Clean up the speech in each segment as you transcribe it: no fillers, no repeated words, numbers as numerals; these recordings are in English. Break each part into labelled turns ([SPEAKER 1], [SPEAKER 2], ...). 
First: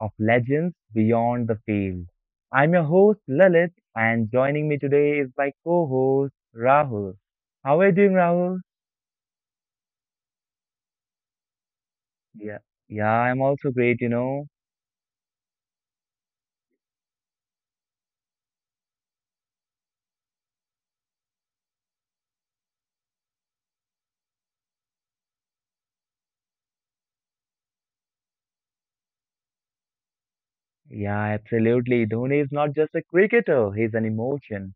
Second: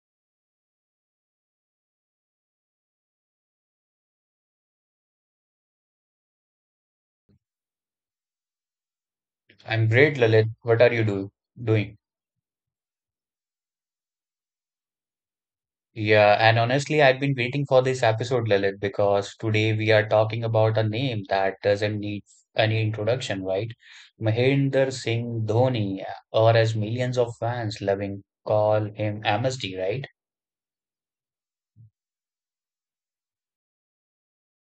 [SPEAKER 1] of Legends Beyond the Field. I'm your host, Lalit, and joining me today is my co host, Rahul. How are you doing, Rahul?
[SPEAKER 2] I'm great, Lalit. What are you do doing?
[SPEAKER 1] Yeah, yeah, I'm also great, you know.
[SPEAKER 2] Yeah, and honestly, I've been waiting for this episode, Lalit, because today we are talking about a name that doesn't need any introduction, right? Mahendra Singh Dhoni, or as millions of fans loving call him MSD, right?
[SPEAKER 1] Yeah, absolutely. Dhoni is not just a cricketer, he's an emotion.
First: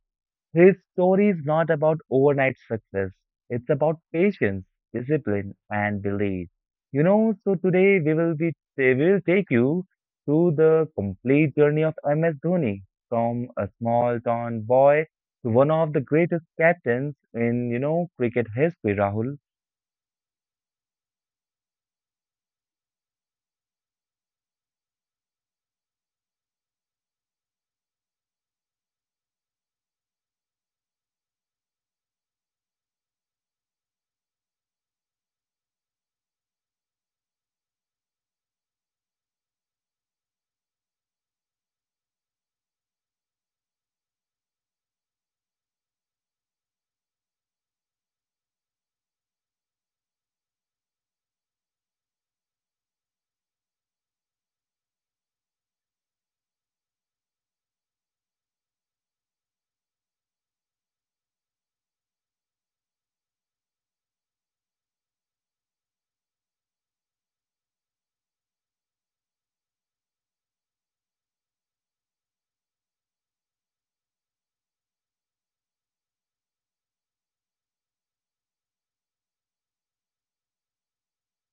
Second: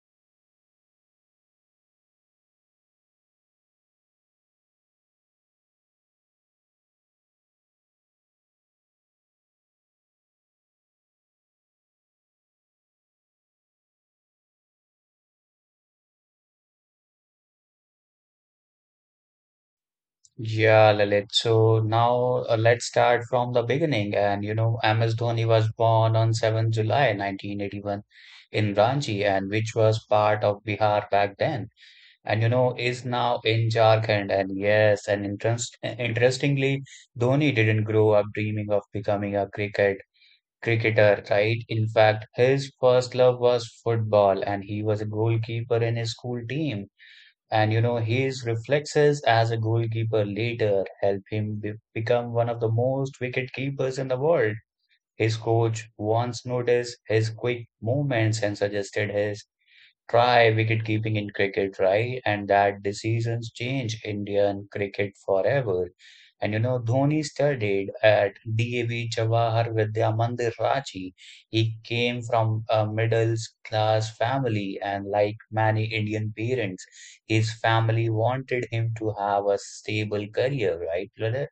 [SPEAKER 1] His story is not about overnight success. It's about patience, discipline, and belief. You know, so today we will take you through the complete journey of MS Dhoni from a small town boy to one of the greatest captains in cricket history, Rahul.
[SPEAKER 2] Yeah, Lalit. So now let's start from the beginning. And you know, MS Dhoni was born on 7th July 1981 in Ranchi, and which was part of Bihar back then, and you know is now in Jharkhand. And yes, and interestingly, Dhoni didn't grow up dreaming of becoming a cricketer, right? In fact, his first love was football and he was a goalkeeper in his school team. And you know, his reflexes as a goalkeeper later helped him become one of the most wicket keepers in the world. His coach once noticed his quick movements and suggested his try wicket keeping in cricket, right? And that decisions change Indian cricket forever. And you know, Dhoni studied at DAV Jawahar Vidya Mandir, Ranchi. He came from a middle class family, and like many Indian parents, his family wanted him to have a stable career, right, Lalit?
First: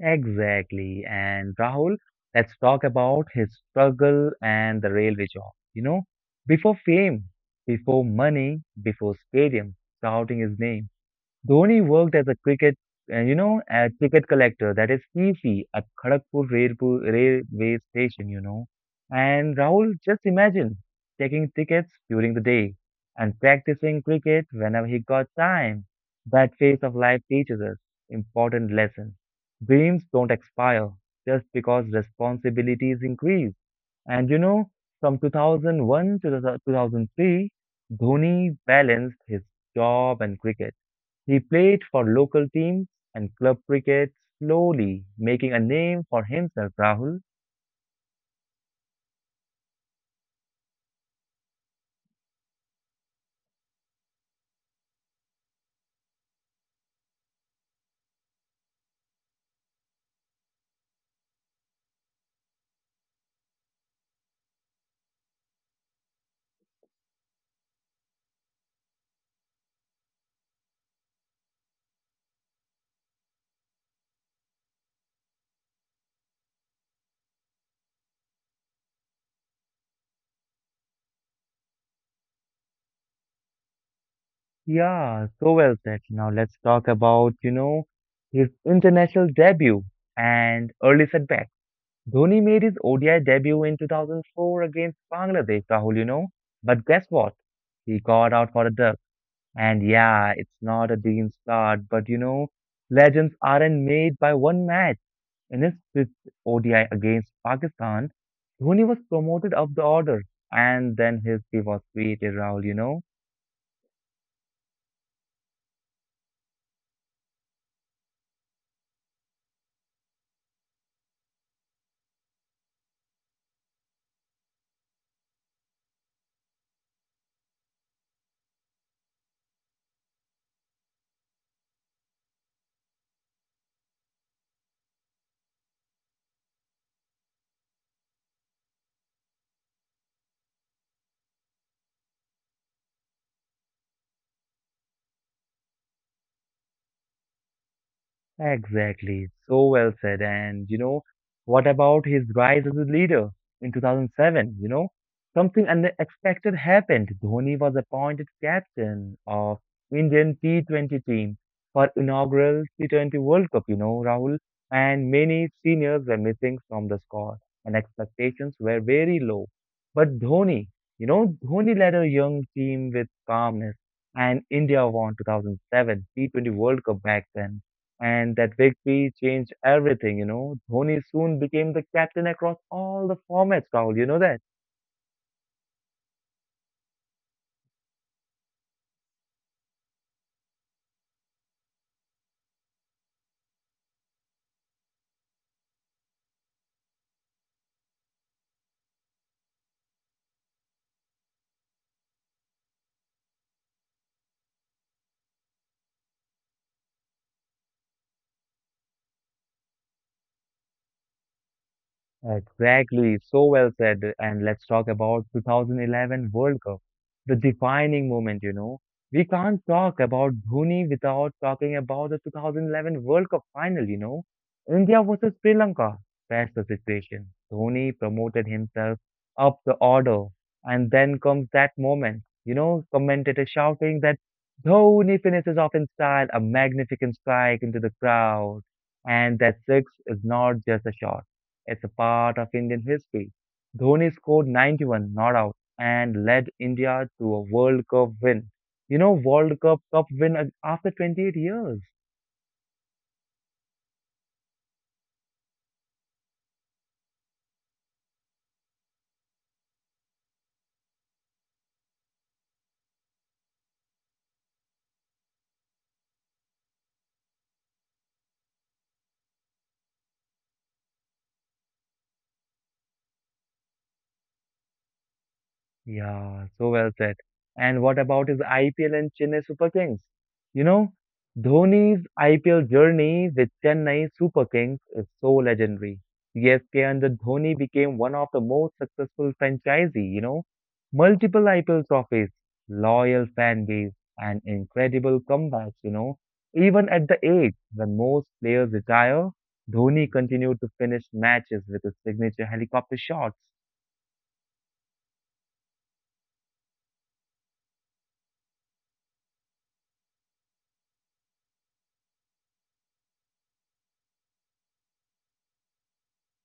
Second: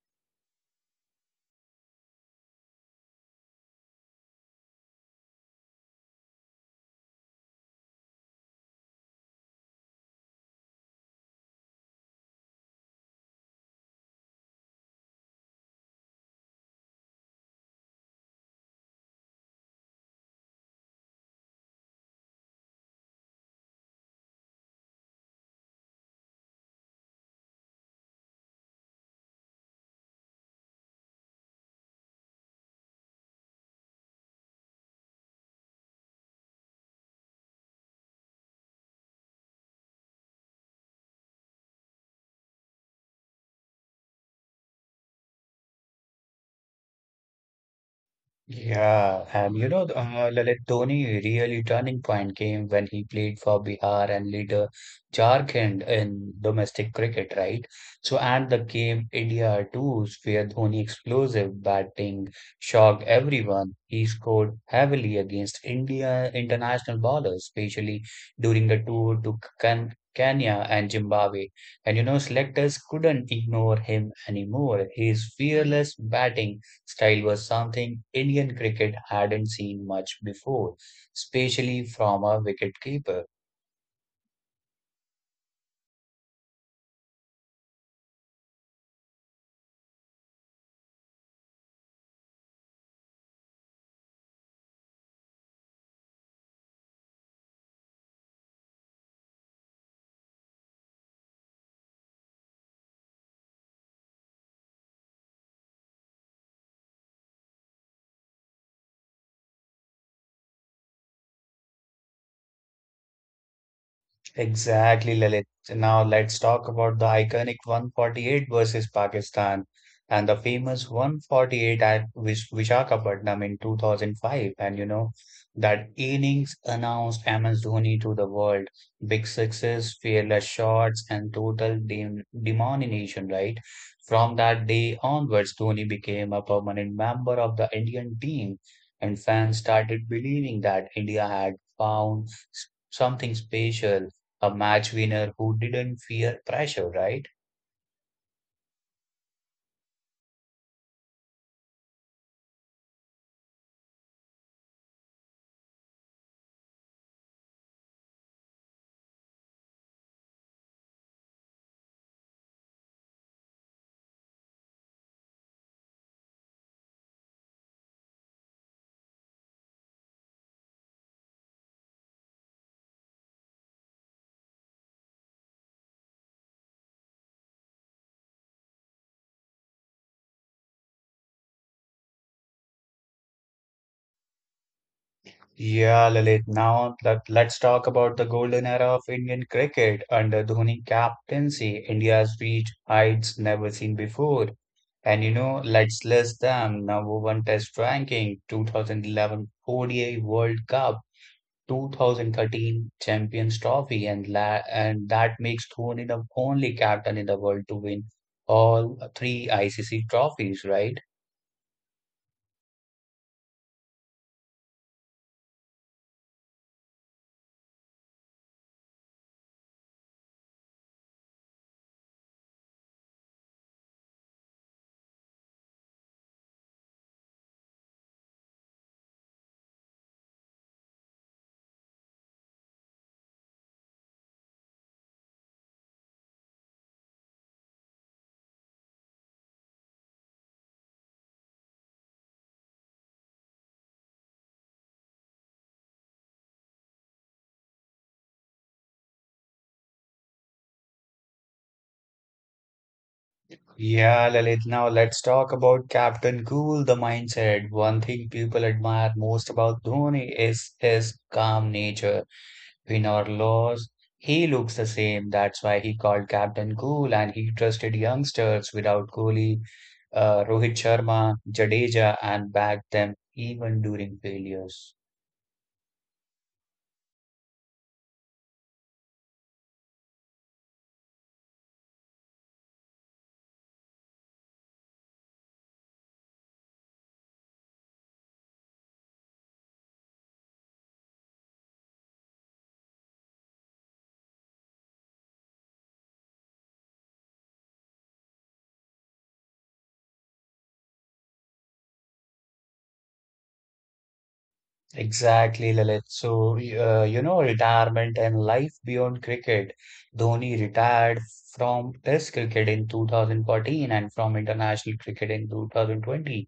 [SPEAKER 1] Exactly. And Rahul, let's talk about his struggle and the railway job. You know, before fame, before money, before stadium shouting his name. Dhoni worked as a ticket collector, that is C C at Kharagpur railway station, you know. And Rahul, just imagine taking tickets during the day and practicing cricket whenever he got time. That phase of life teaches us important lessons. Dreams don't expire just because responsibilities increase. And you know, from 2001 to the 2003, Dhoni balanced his job and cricket. He played for local teams and club cricket, slowly making a name for himself, Rahul.
[SPEAKER 2] Yeah, and you know, Lalit, Dhoni really turning point came when he played for Bihar and later Jharkhand in domestic cricket, right? So, and the game India 2s, where Dhoni explosive batting shocked everyone. He scored heavily against India international bowlers, especially during the tour to Kenya and Zimbabwe. And you know, selectors couldn't ignore him anymore. His fearless batting style was something Indian cricket hadn't seen much before, especially from a wicket keeper.
[SPEAKER 1] Yeah, so well said. Now let's talk about, you know, his international debut and early setbacks. Dhoni made his ODI debut in 2004 against Bangladesh, Rahul, you know. But guess what? He got out for a duck. And yeah, it's not a decent start, but you know, legends aren't made by one match. In his fifth ODI against Pakistan, Dhoni was promoted up the order, and then history was created, Rahul, you know.
[SPEAKER 2] Exactly, Lalit. Now let's talk about the iconic 148 versus Pakistan and the famous 148 at Vishakhapatnam in 2005. And you know, that innings announced MS Dhoni to the world. Big sixes, fearless shots, and total dem domination, right? From that day onwards, Dhoni became a permanent member of the Indian team, and fans started believing that India had found something special, a match winner who didn't fear pressure, right?
[SPEAKER 1] Exactly. So well said. And, you know, what about his rise as a leader in 2007? You know, something unexpected happened. Dhoni was appointed captain of Indian T20 team for inaugural T20 World Cup, you know, Rahul, and many seniors were missing from the squad and expectations were very low. But Dhoni, Dhoni led a young team with calmness and India won 2007 T20 World Cup back then, and that victory changed everything, you know. Dhoni soon became the captain across all the formats, Rahul. You know that?
[SPEAKER 2] Yeah, Lalit. Now let's talk about the golden era of Indian cricket under Dhoni captaincy. India's reached heights never seen before. And you know, let's list them. Number one Test ranking, 2011 ODI World Cup, 2013 Champions Trophy, and that makes Dhoni the only captain in the world to win all three ICC trophies, right?
[SPEAKER 1] Exactly, so well said. And let's talk about 2011 World Cup, the defining moment, you know. We can't talk about Dhoni without talking about the 2011 World Cup final, you know. India versus Sri Lanka, that's the situation. Dhoni promoted himself up the order, and then comes that moment, you know, commentators shouting that Dhoni finishes off in style, a magnificent strike into the crowd, and that six is not just a shot. It's a part of Indian history. Dhoni scored 91 not out and led India to a World Cup win. You know, World Cup win after 28 years.
[SPEAKER 2] Yeah, Lalit, now let's talk about Captain Cool, the mindset. One thing people admire most about Dhoni is his calm nature. Win or loss, he looks the same. That's why he called Captain Cool, and he trusted youngsters without Kohli, Rohit Sharma, Jadeja, and backed them even during failures.
[SPEAKER 1] Yeah, so well said. And what about his IPL and Chennai Super Kings? You know, Dhoni's IPL journey with Chennai Super Kings is so legendary. CSK under Dhoni became one of the most successful franchisee, you know, multiple IPL trophies, loyal fan base, and incredible comebacks, you know. Even at the age when most players retire, Dhoni continued to finish matches with his signature helicopter shots.
[SPEAKER 2] Exactly, Lalit. So, you know, retirement and life beyond cricket. Dhoni retired from Test cricket in 2014 and from international cricket in 2020.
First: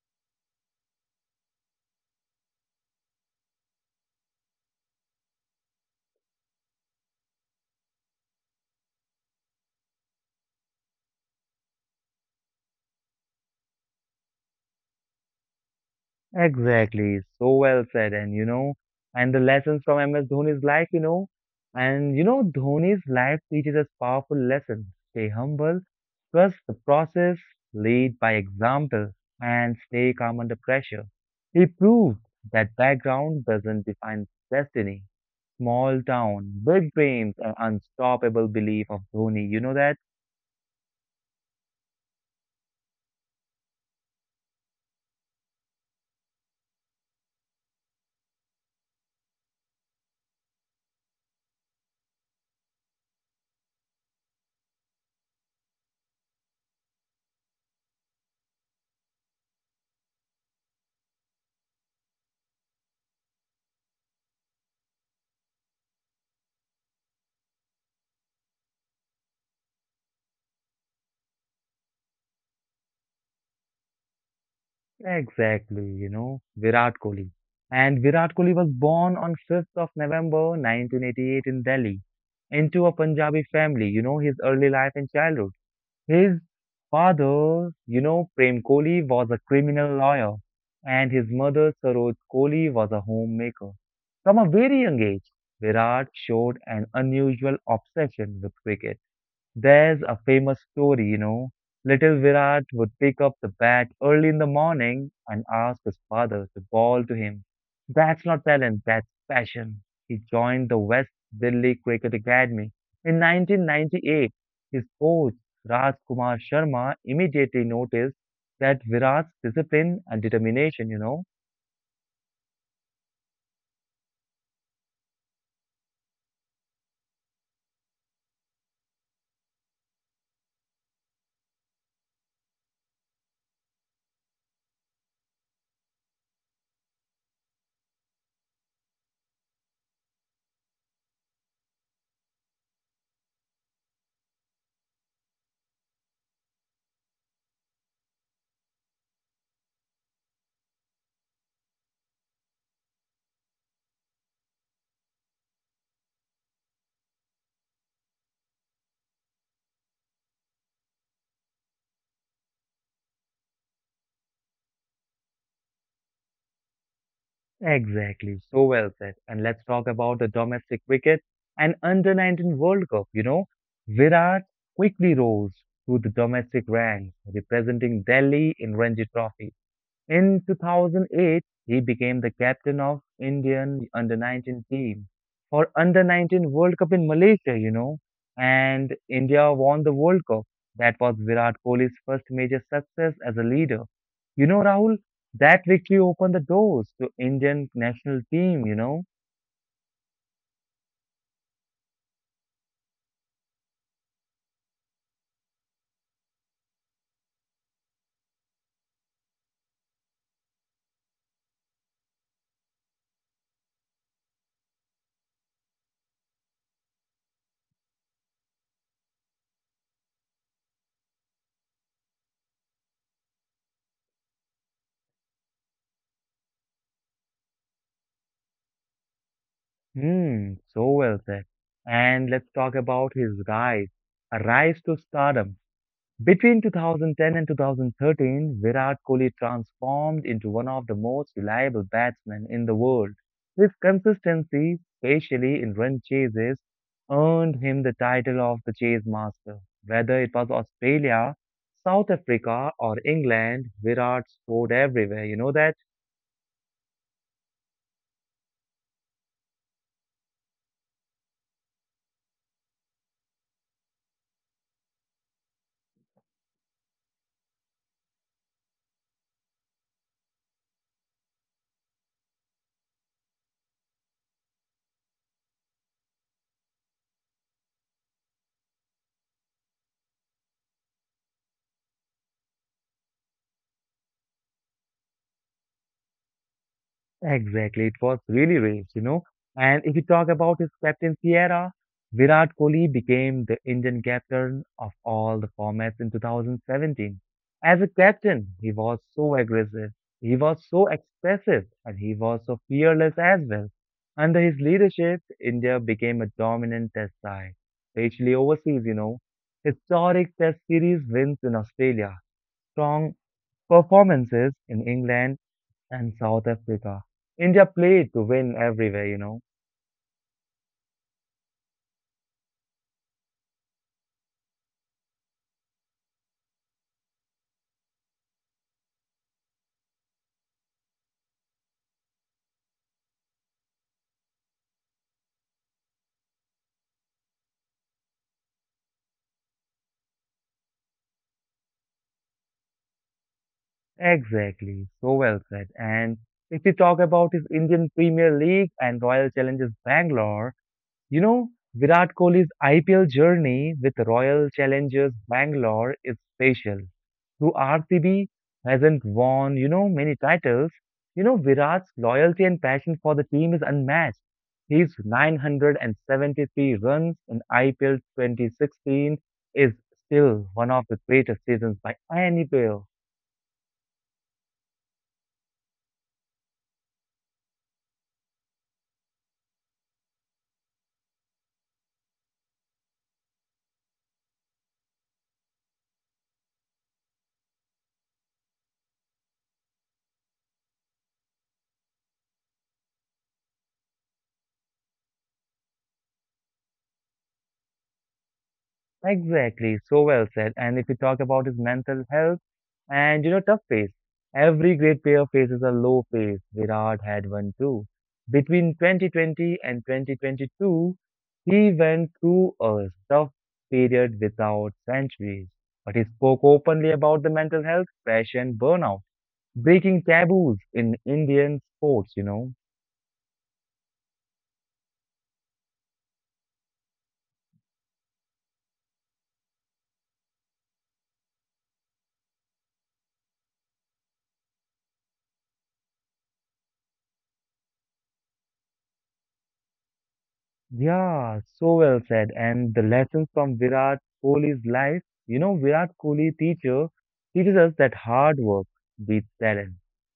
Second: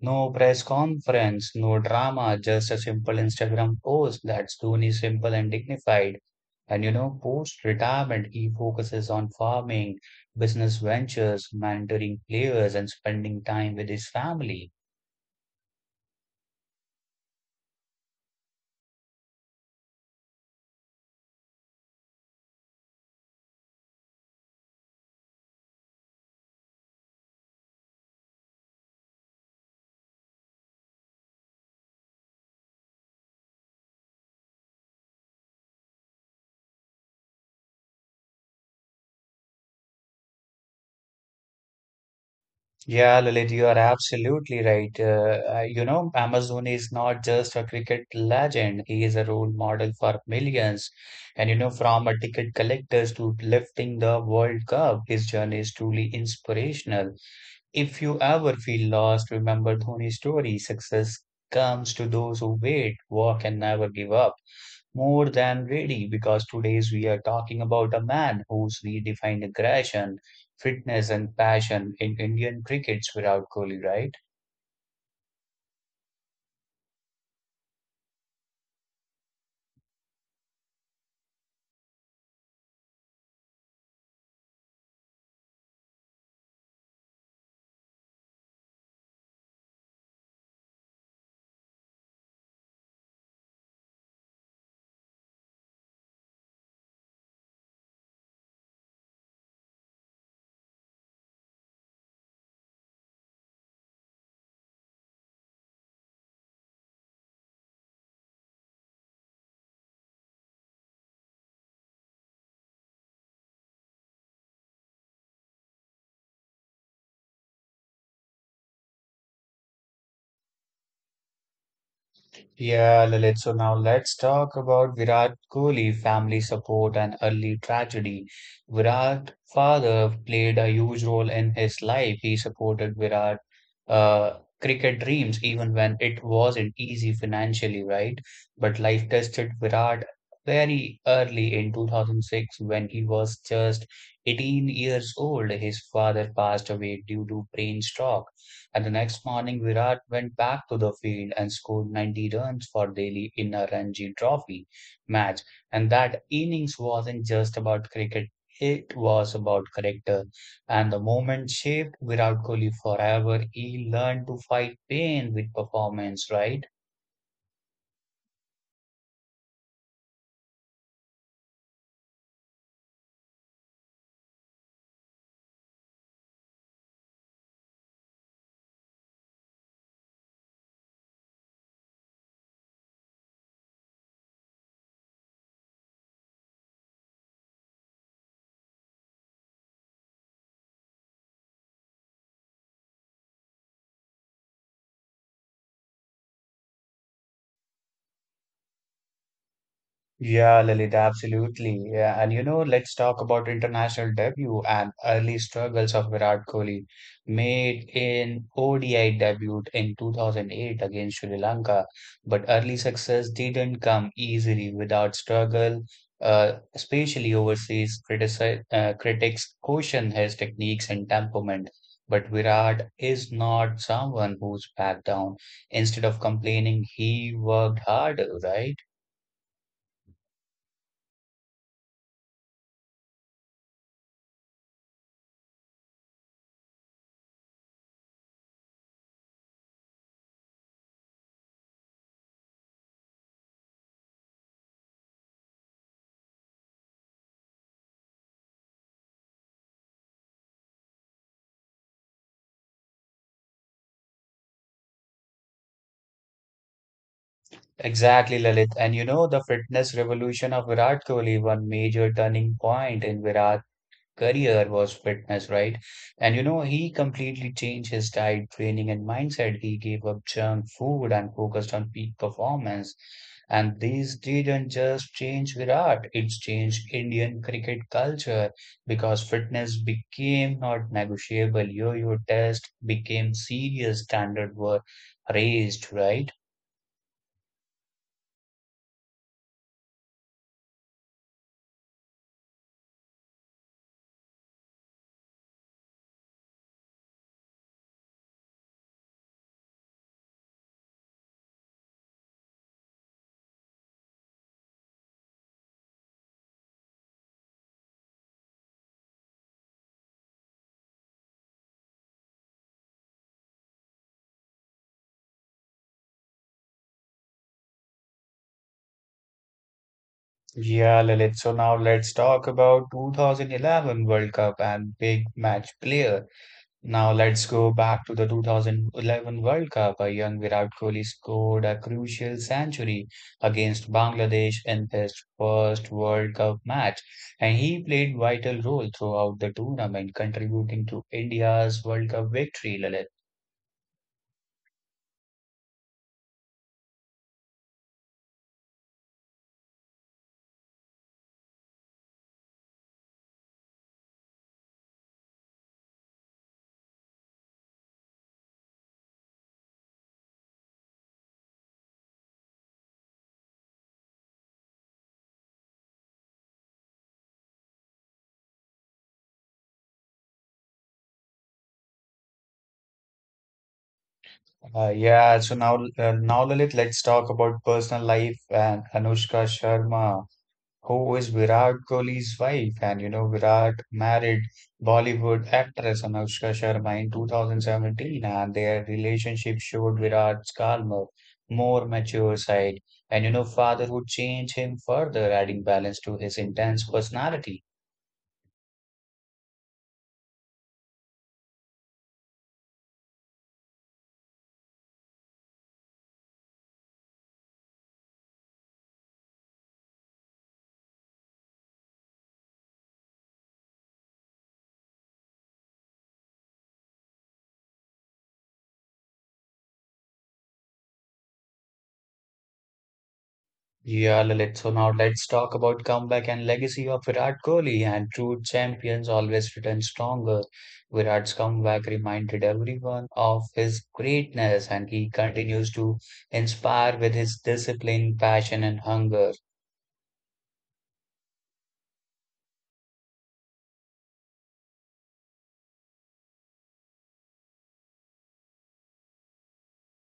[SPEAKER 2] No press conference, no drama, just a simple Instagram post. That's Dhoni, simple and dignified. And you know, post-retirement, he focuses on farming, business ventures, mentoring players, and spending time with his family.
[SPEAKER 1] Exactly, so well said. And you know, and the lessons from MS Dhoni's life, you know, and you know, Dhoni's life teaches us powerful lessons. Stay humble, trust the process, lead by example, and stay calm under pressure. He proved that background doesn't define destiny. Small town, big dreams, and unstoppable belief of Dhoni. You know that?
[SPEAKER 2] Yeah, Lalit, you are absolutely right. You know, Amazon is not just a cricket legend, he is a role model for millions. And, you know, from a ticket collectors to lifting the World Cup, his journey is truly inspirational. If you ever feel lost, remember Dhoni's story: success comes to those who wait, walk, and never give up. More than ready, because today's we are talking about a man who's redefined aggression, fitness, and passion in Indian cricket's Virat Kohli, right?
[SPEAKER 1] Exactly, you know, Virat Kohli. And Virat Kohli was born on November 5th 1988 in Delhi into a Punjabi family, you know, his early life and childhood. His father, you know, Prem Kohli was a criminal lawyer and his mother, Saroj Kohli, was a homemaker. From a very young age, Virat showed an unusual obsession with cricket. There's a famous story, you know. Little Virat would pick up the bat early in the morning and ask his father to bowl to him. That's not talent, that's passion. He joined the West Delhi Cricket Academy in 1998. His coach, Raj Kumar Sharma, immediately noticed that Virat's discipline and determination, you know.
[SPEAKER 2] Yeah, Lilith. So now let's talk about Virat Kohli, family support and early tragedy. Virat's father played a huge role in his life. He supported Virat uh, cricket dreams even when it wasn't easy financially, right? But life tested Virat very early in 2006 when he was just 18 years old. His father passed away due to brain stroke. And the next morning, Virat went back to the field and scored 90 runs for Delhi in a Ranji Trophy match. And that innings wasn't just about cricket, it was about character. And the moment shaped Virat Kohli forever. He learned to fight pain with performance, right?
[SPEAKER 1] Exactly, so well said. And let's talk about the domestic cricket and under 19 World Cup. You know, Virat quickly rose to the domestic ranks, representing Delhi in Ranji Trophy. In 2008, he became the captain of Indian under 19 team for under 19 World Cup in Malaysia, you know, and India won the World Cup. That was Virat Kohli's first major success as a leader. You know, Rahul, that victory opened the doors to Indian national team, you know.
[SPEAKER 2] Yeah, Lalit, absolutely. Yeah, and you know, let's talk about international debut and early struggles of Virat Kohli, made an ODI debut in 2008 against Sri Lanka. But early success didn't come easily without struggle, especially overseas critici critics caution his techniques and temperament. But Virat is not someone who's backed down. Instead of complaining, he worked harder, right?
[SPEAKER 1] Hmm, so well said. And let's talk about his rise, a rise to stardom. Between 2010 and 2013, Virat Kohli transformed into one of the most reliable batsmen in the world. His consistency, especially in run chases, earned him the title of the chase master. Whether it was Australia, South Africa, or England, Virat scored everywhere. You know that?
[SPEAKER 2] Exactly, Lalit. And you know, the fitness revolution of Virat Kohli, one major turning point in Virat's career was fitness, right? And you know, he completely changed his diet, training, and mindset. He gave up junk food and focused on peak performance. And this didn't just change Virat, it changed Indian cricket culture because fitness became not negotiable. Yo-yo test became serious, standard were raised, right?
[SPEAKER 1] Exactly, it was really raised, you know. And if you talk about his captaincy era, Virat Kohli became the Indian captain of all the formats in 2017. As a captain, he was so aggressive, he was so expressive, and he was so fearless as well. Under his leadership, India became a dominant test side, especially overseas, you know. Historic test series wins in Australia, strong performances in England and South Africa. India played to win everywhere, you know.
[SPEAKER 2] Yeah, Lalit. So now let's talk about 2011 World Cup and big match player. Now let's go back to the 2011 World Cup. A young Virat Kohli scored a crucial century against Bangladesh in his first World Cup match, and he played vital role throughout the tournament, contributing to India's World Cup victory, Lalit.
[SPEAKER 1] Exactly. So well said. And if we talk about his Indian Premier League and Royal Challengers Bangalore, you know, Virat Kohli's IPL journey with Royal Challengers Bangalore is special. Though RCB hasn't won, you know, many titles, you know, Virat's loyalty and passion for the team is unmatched. His 973 runs in IPL 2016 is still one of the greatest seasons by any player.
[SPEAKER 2] Yeah, so now now Lalit, let's talk about personal life and Anushka Sharma, who is Virat Kohli's wife. And you know, Virat married Bollywood actress Anushka Sharma in 2017, and their relationship showed Virat's calmer, more mature side. And you know, fatherhood changed him further, adding balance to his intense personality.
[SPEAKER 1] Exactly, so well said. And if you talk about his mental health and you know, tough phase, every great player faces a low phase. Virat had one too. Between 2020 and 2022, he went through a tough period without centuries. But he spoke openly about the mental health, pressure, and burnout, breaking taboos in Indian sports, you know.
[SPEAKER 2] Yeah, Lalit. So now let's talk about comeback and legacy of Virat Kohli, and true champions always return stronger. Virat's comeback reminded everyone of his greatness and he continues to inspire with his discipline, passion and hunger.
[SPEAKER 1] Yeah, so well said. And the lessons from Virat Kohli's life, you know, Virat Kohli teacher teaches us that hard work beats talent,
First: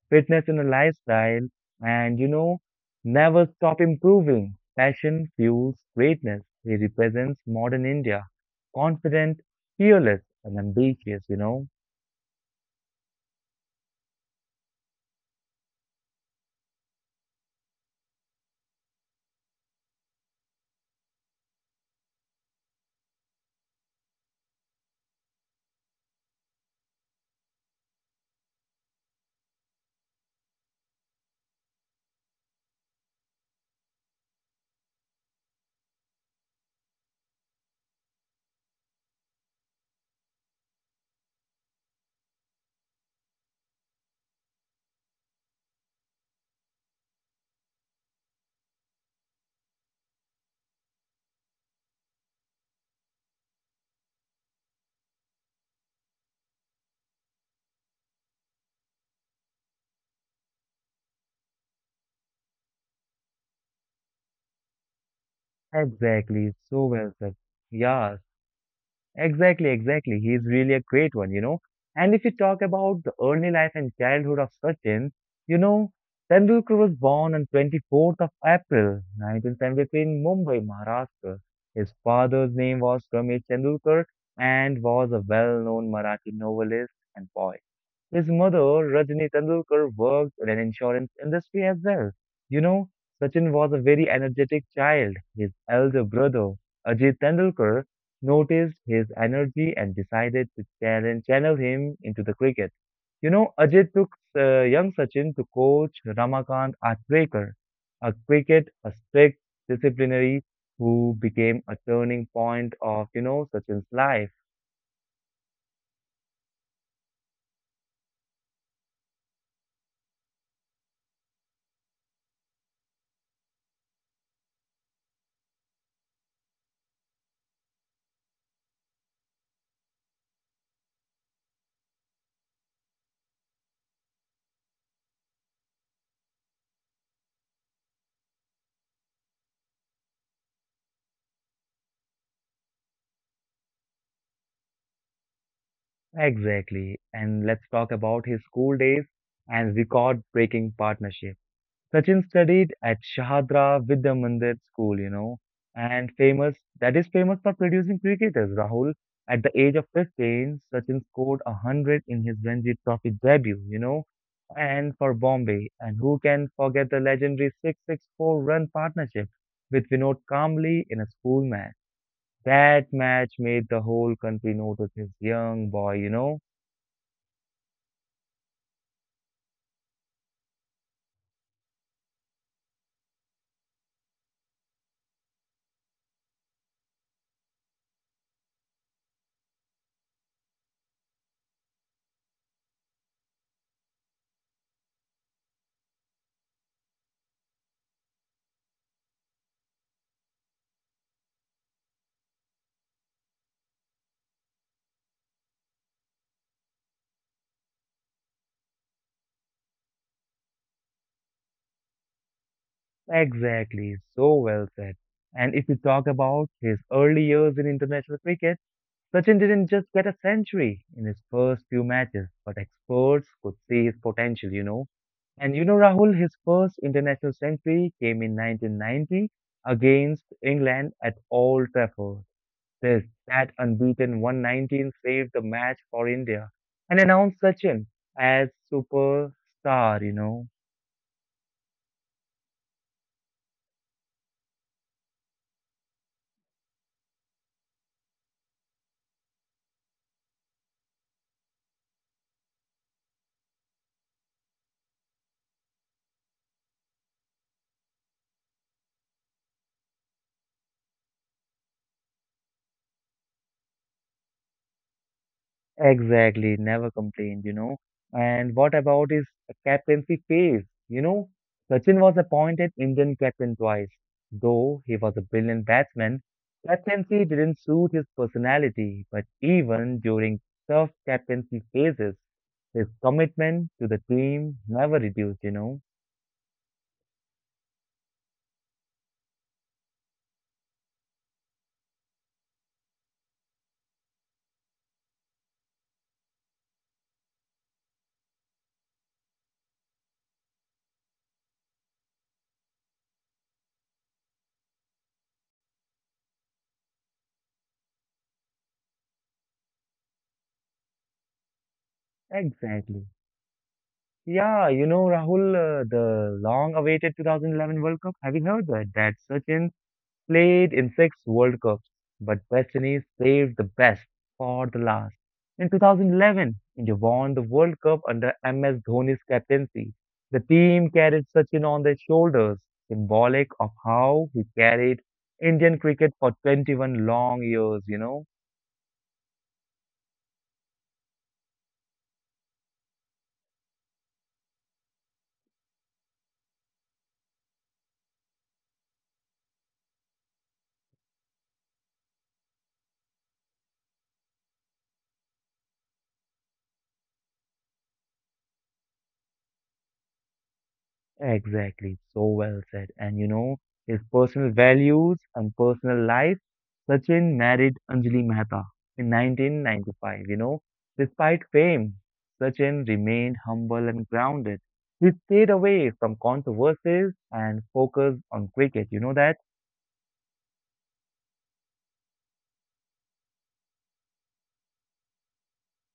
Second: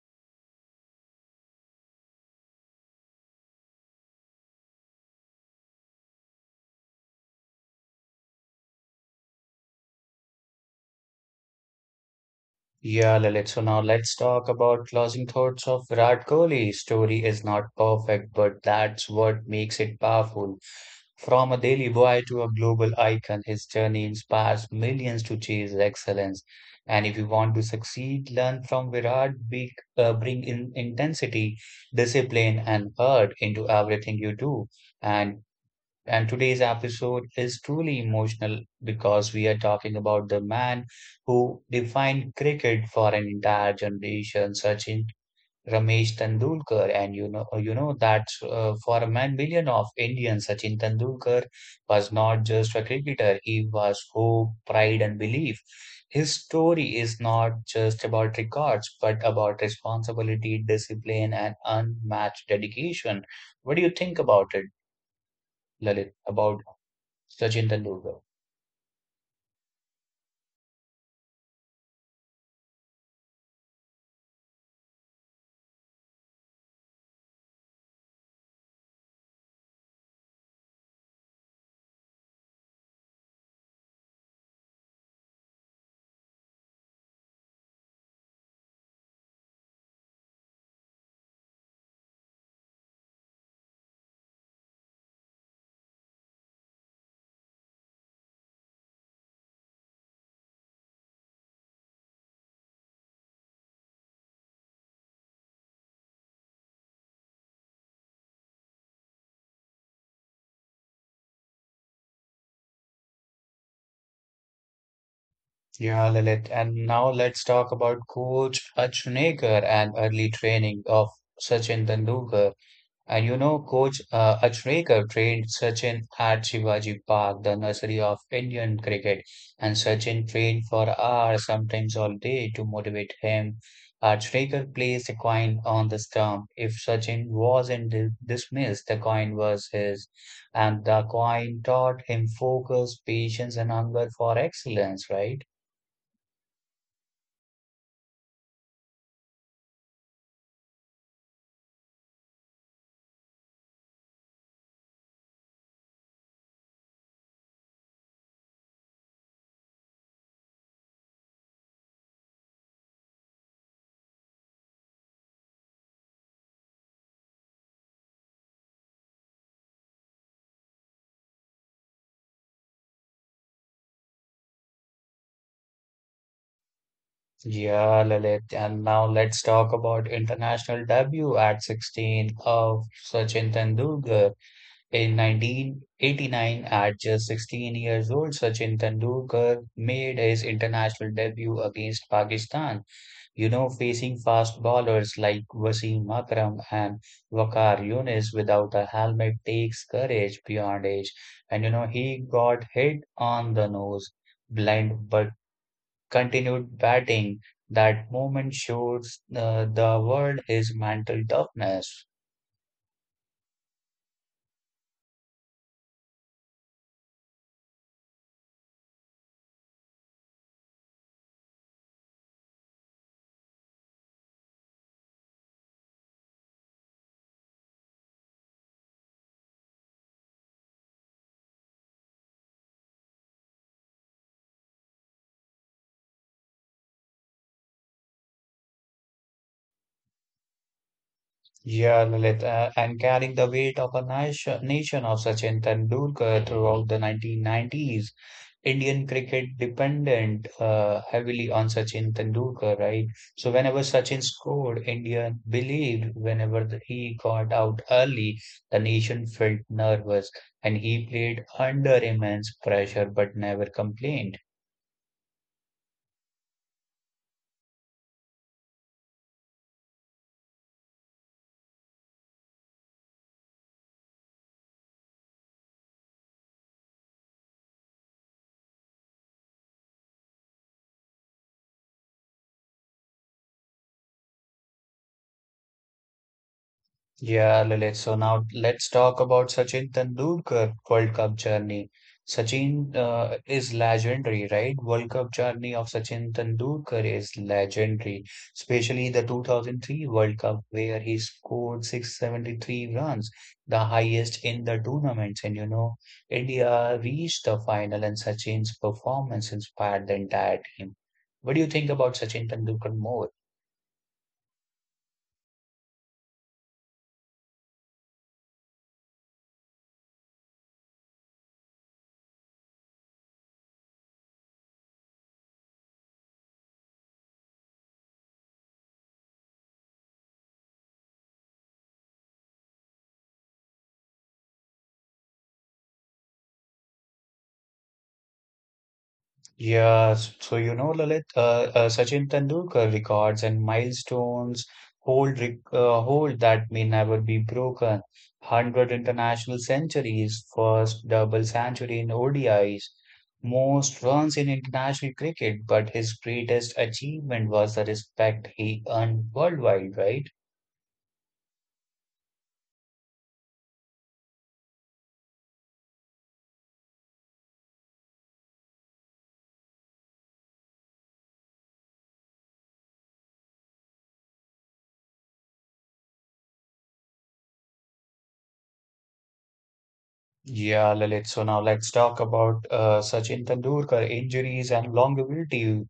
[SPEAKER 1] fitness in a lifestyle, and you know, never stop improving. Passion fuels greatness. He represents modern India, confident, fearless, and ambitious, you know.
[SPEAKER 2] Yeah, Lalit. So now let's talk about closing thoughts of Virat Kohli. Story is not perfect, but that's what makes it powerful. From a daily boy to a global icon, his journey inspires millions to chase excellence. And if you want to succeed, learn from Virat: bring in intensity, discipline, and heart into everything you do. And and today's episode is truly emotional because we are talking about the man who defined cricket for an entire generation, Sachin Ramesh Tendulkar. And you know, that for a man billion of Indians, Sachin Tendulkar was not just a cricketer; he was hope, pride, and belief. His story is not just about records, but about responsibility, discipline, and unmatched dedication. What do you think about it, Lalit?
[SPEAKER 1] Exactly,
[SPEAKER 2] About
[SPEAKER 1] so well said.
[SPEAKER 2] Sachin
[SPEAKER 1] Yeah,
[SPEAKER 2] Tendulkar.
[SPEAKER 1] exactly. He's really a great one, you know. And if you talk about the early life and childhood of Sachin, you know, Tendulkar was born on April 24th 1973 in Mumbai, Maharashtra. His father's name was Ramesh Tendulkar and was a well-known Marathi novelist and poet. His mother, Rajni Tendulkar, worked in an insurance industry as well. You know, Sachin was a very energetic child. His elder brother, Ajit Tendulkar, noticed his energy and decided to channel him into the cricket. You know, Ajit took young Sachin to coach Ramakant Atbreaker, a strict disciplinary who became a turning point of, you know, Sachin's life.
[SPEAKER 2] Yeah, Lilith. And now let's talk about Coach Achinekar and early training of Sachin Tendulkar. And you know, Coach Achrekar trained Sachin at Shivaji Park, the nursery of Indian cricket, and Sachin trained for hours, sometimes all day, to motivate him. Achrekar placed a coin on the stump. If Sachin wasn't dismissed, the coin was his, and the coin taught him focus, patience, and hunger for excellence. Right?
[SPEAKER 1] Exactly. And let's talk about his school days and record-breaking partnership. Sachin studied at Shahadra Vidya Mandir School, you know, and famous that is famous for producing cricketers. Rahul, at the age of 15, Sachin scored a hundred in his Ranji Trophy debut, you know, and for Bombay. And who can forget the legendary 664 run partnership with Vinod Kambli in a school match? That match made the whole country notice his young boy, you know.
[SPEAKER 2] Yeah, Lalit. And now let's talk about international debut at 16 of Sachin Tendulkar. In 1989, at just 16 years old, Sachin Tendulkar made his international debut against Pakistan, you know, facing fast bowlers like Wasim Akram and Waqar Yunis without a helmet takes courage beyond age. And you know, he got hit on the nose, blind, but continued batting. That moment shows the world his mental toughness.
[SPEAKER 1] Exactly, so well said. And if you talk about his early years in international cricket, Sachin didn't just get a century in his first few matches, but experts could see his potential, you know. And you know, Rahul, his first international century came in 1990 against England at Old Trafford. That unbeaten 119 saved the match for India and announced Sachin as superstar, you know.
[SPEAKER 2] Yeah, Lalit, and carrying the weight of a nation of Sachin Tendulkar throughout the 1990s. Indian cricket dependent heavily on Sachin Tendulkar, right? So whenever Sachin scored, India believed; whenever he got out early, the nation felt nervous, and he played under immense pressure but never complained.
[SPEAKER 1] Exactly, never complained, you know. And what about his captaincy phase? You know, Sachin was appointed Indian captain twice. Though he was a brilliant batsman, captaincy didn't suit his personality, but even during tough captaincy phases, his commitment to the team never reduced, you know.
[SPEAKER 2] Yeah, Lalit. So now let's talk about Sachin Tendulkar World Cup journey. Sachin is legendary, right? World Cup journey of Sachin Tendulkar is legendary, especially the 2003 World Cup where he scored 673 runs, the highest in the tournament. And you know, India reached the final, and Sachin's performance inspired the entire team. What do you think about Sachin Tendulkar
[SPEAKER 1] Exactly.
[SPEAKER 2] more?
[SPEAKER 1] Yeah, you know, Rahul, the long-awaited 2011 World Cup, have you heard that? That Sachin played in six World Cups, but West Indies saved the best for the last. In 2011, India won the World Cup under MS Dhoni's captaincy. The team carried Sachin on their shoulders, symbolic of how he carried Indian cricket for 21 long years, you know.
[SPEAKER 2] Yeah, so you know, Lalit, Sachin Tendulkar records and milestones hold rec hold that may never be broken. 100 international centuries, first double century in ODIs, most runs in international cricket, but his greatest achievement was the respect he earned worldwide, right?
[SPEAKER 1] Exactly, so well said. And you know, his personal values and personal life, Sachin married Anjali Mehta in 1995. You know, despite fame, Sachin remained humble and grounded. He stayed away from controversies and focused on cricket. You know that?
[SPEAKER 2] Yeah, Lalit. So now let's talk about Sachin Tendulkar injuries and longevity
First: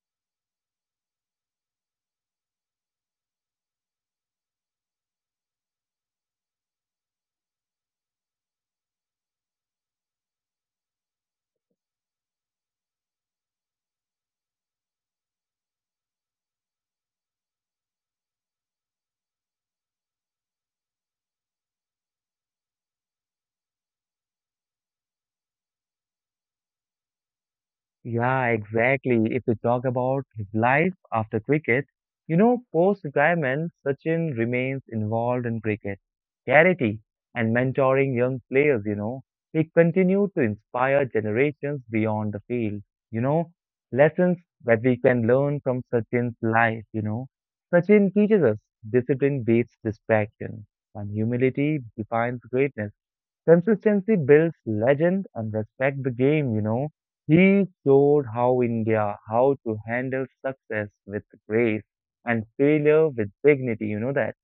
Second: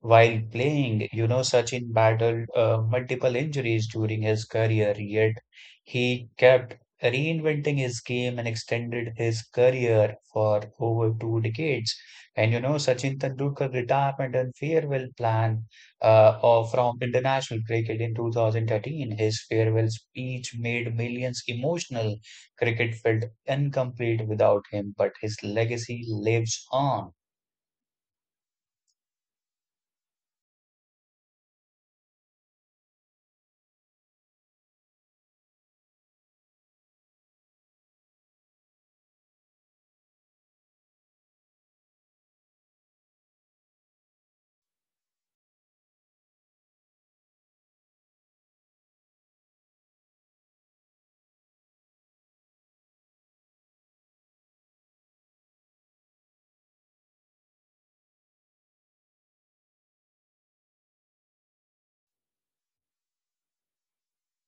[SPEAKER 2] while playing. You know, Sachin battled multiple injuries during his career, yet he kept reinventing his game and extended his career for over 2 decades. And you know, Sachin Tendulkar retirement and farewell plan of from international cricket in 2013. His farewell speech made millions emotional. Cricket felt incomplete without him, but his legacy lives on.
[SPEAKER 1] Yeah, exactly. If we talk about his life after cricket, post-retirement, Sachin remains involved in cricket, charity, and mentoring young players, He continued to inspire generations beyond the field, you know, lessons that we can learn from Sachin's life, Sachin teaches us discipline beats distraction, and humility defines greatness. Consistency builds legend and respect the game, He showed how India, how to handle success with grace and failure with dignity, you know that.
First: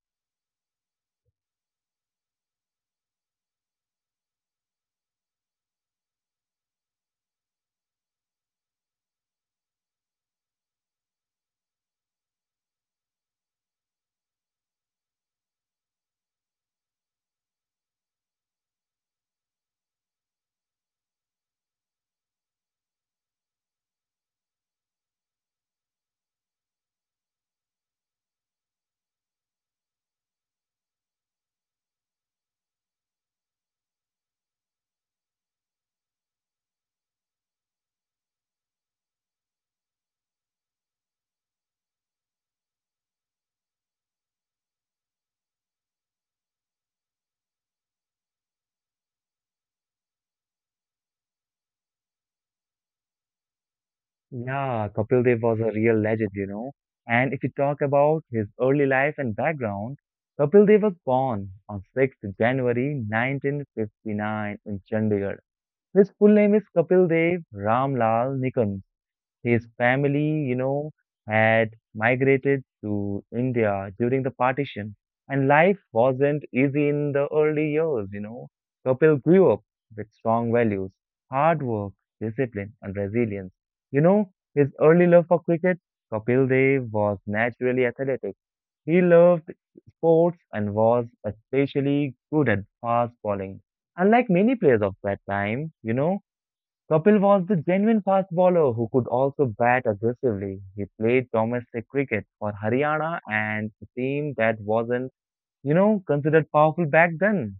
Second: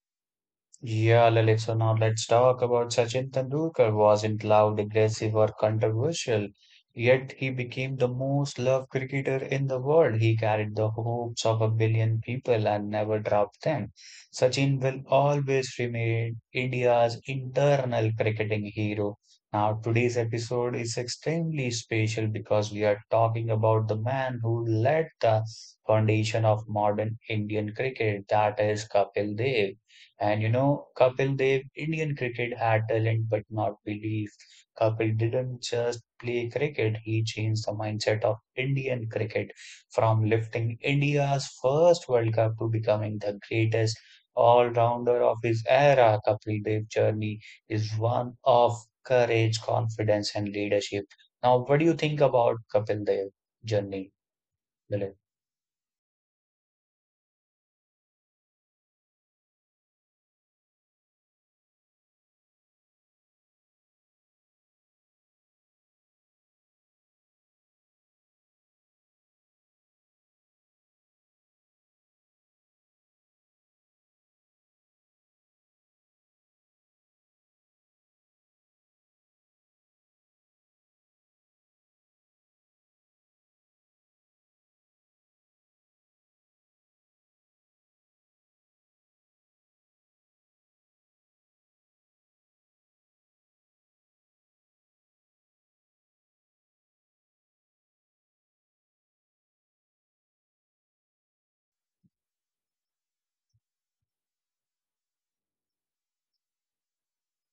[SPEAKER 2] Yeah, Lalit, so now let's talk about Sachin Tendulkar wasn't loud, aggressive or controversial, yet he became the most loved cricketer in the world. He carried the hopes of a billion people and never dropped them. Sachin will always remain India's internal cricketing hero. Now, today's episode is extremely special because we are talking about the man who laid the foundation of modern Indian cricket, that is Kapil Dev. And you know, Kapil Dev, Indian cricket had talent but not belief. Kapil didn't just play cricket, he changed the mindset of Indian cricket from lifting India's first World Cup to becoming the greatest all-rounder of his era. Kapil Dev's journey is one of courage, confidence, and leadership. Now, what do you think about Kapil Dev's journey,
[SPEAKER 1] Yeah,
[SPEAKER 2] Milind?
[SPEAKER 1] Kapil Dev was a real legend, And if you talk about his early life and background, Kapil Dev was born on 6th January 1959 in Chandigarh. His full name is Kapil Dev Ramlal Nikam. His family, had migrated to India during the partition, and life wasn't easy in the early years, Kapil grew up with strong values, hard work, discipline, and resilience. You know, his early love for cricket, Kapil Dev was naturally athletic. He loved sports and was especially good at fast bowling. Unlike many players of that time, Kapil was the genuine fast bowler who could also bat aggressively. He played domestic cricket for Haryana and a team that wasn't, considered powerful back then.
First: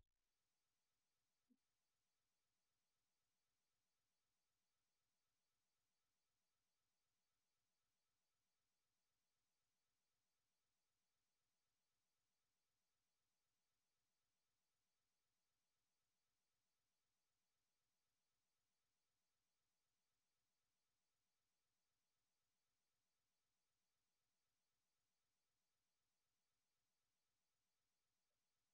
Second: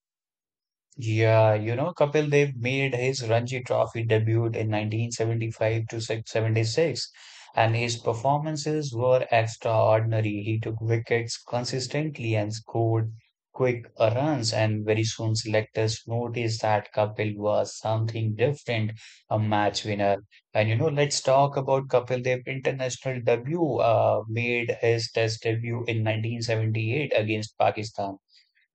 [SPEAKER 2] Yeah, you know, Kapil Dev made his Ranji Trophy debut in 1975 to 76, and his performances were extraordinary. He took wickets consistently and scored quick runs, and very soon selectors noticed that Kapil was something different, a match winner. And you know, let's talk about Kapil Dev international debut, made his test debut in 1978 against Pakistan.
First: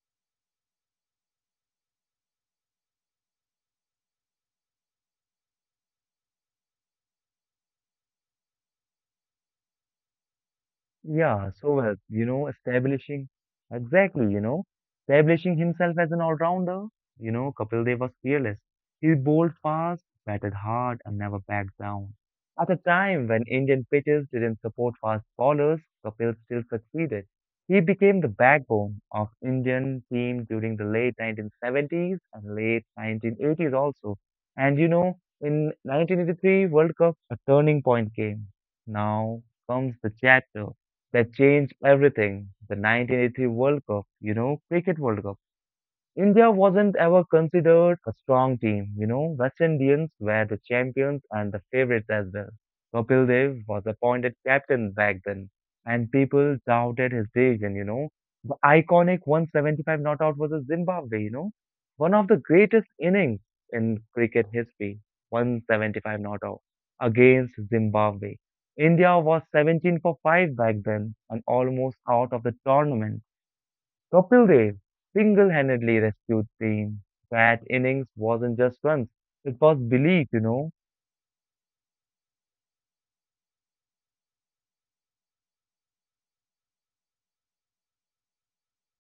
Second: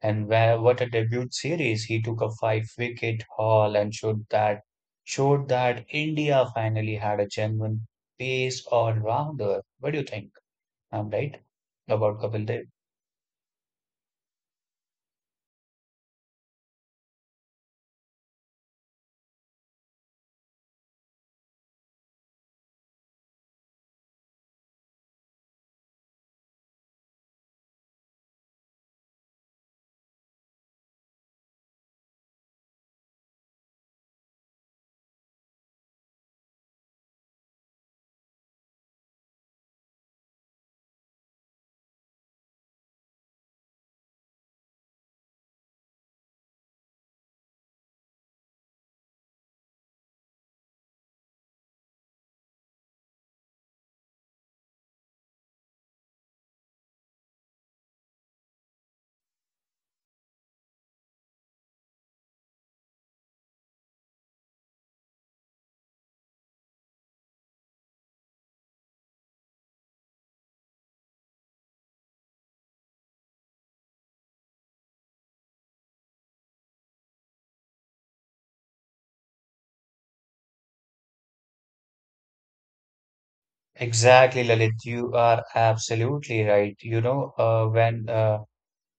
[SPEAKER 2] And where, what a debut series! He took a five-wicket haul and showed that India finally had a genuine pace all-rounder. What do you think? I'm right
[SPEAKER 1] Yeah, so well,
[SPEAKER 2] about
[SPEAKER 1] you
[SPEAKER 2] Kapil
[SPEAKER 1] know,
[SPEAKER 2] Dev.
[SPEAKER 1] establishing exactly, establishing himself as an all-rounder. You know, Kapil Dev was fearless. He bowled fast, batted hard, and never backed down. At a time when Indian pitches didn't support fast bowlers, Kapil still succeeded. He became the backbone of Indian team during the late 1970s and late 1980s also. And you know, in 1983 World Cup, a turning point came. Now comes the chapter that changed everything. The 1983 World Cup, Cricket World Cup. India wasn't ever considered a strong team, West Indians were the champions and the favorites as well. Kapil Dev was appointed captain back then, and people doubted his decision, The iconic 175 not out was a Zimbabwe, One of the greatest innings in cricket history, 175 not out against Zimbabwe. India was 17 for 5 back then and almost out of the tournament. Kapil Dev single-handedly rescued team. That innings wasn't just runs; it was belief,
[SPEAKER 2] Exactly, Lalit. You are absolutely right. You know, uh, when uh,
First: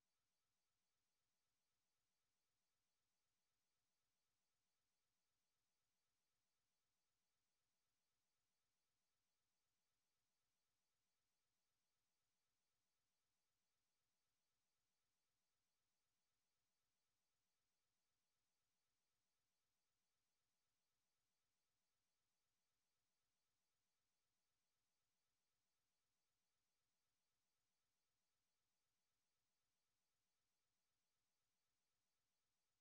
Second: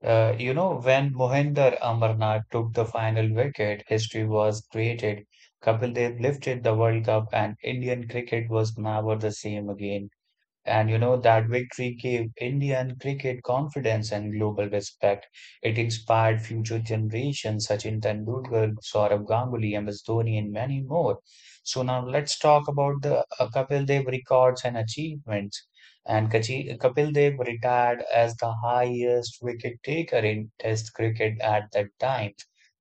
[SPEAKER 2] uh, you know when Mohinder Amarnath took the final wicket, history was created. Kapil Dev lifted the World Cup, and Indian cricket was never the same again. And you know, that victory gave Indian cricket confidence and global respect. It inspired future generations, Sachin Tendulkar, Saurabh Ganguly, MS Dhoni, and many more. So now let's talk about the Kapil Dev records and achievements. And Kachi, Kapil Dev retired as the highest wicket taker in Test cricket at that time.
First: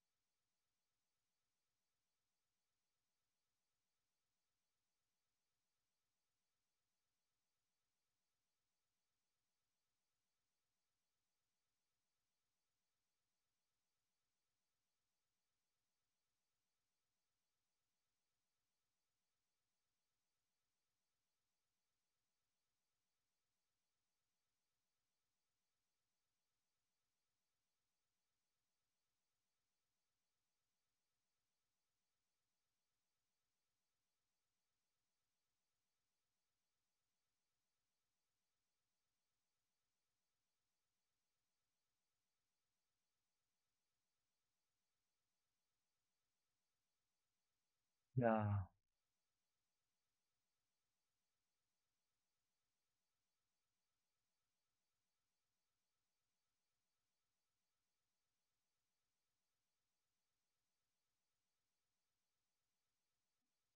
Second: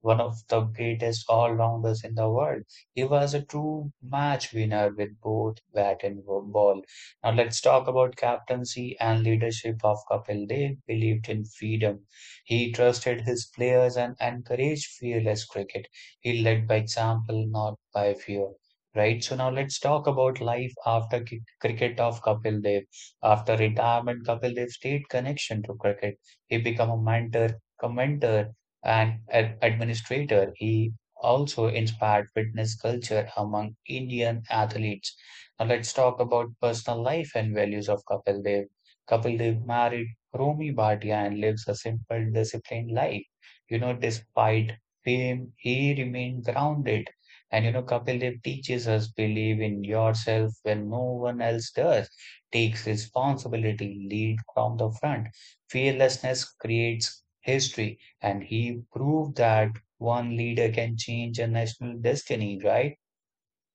[SPEAKER 2] One of the greatest all-rounders in the world. He was a true match winner with both bat and ball. Now let's talk about captaincy and leadership of Kapil Dev. Believed in freedom. He trusted his players and encouraged fearless cricket. He led by example, not by fear. Right, so now let's talk about life after cricket of Kapil Dev. After retirement, Kapil Dev stayed connection to cricket. He became a mentor, commentator, and administrator. He also inspired fitness culture among Indian athletes. Now let's talk about personal life and values of Kapil Dev. Kapil Dev married Romi Bhatia and lives a simple, disciplined life. You know, despite fame, he remained grounded. And you know, Kapil Dev
[SPEAKER 1] Yeah.
[SPEAKER 2] teaches us believe in yourself when no one else does. Takes responsibility, lead from the front. Fearlessness creates history, and he proved that one leader can change a national destiny, right?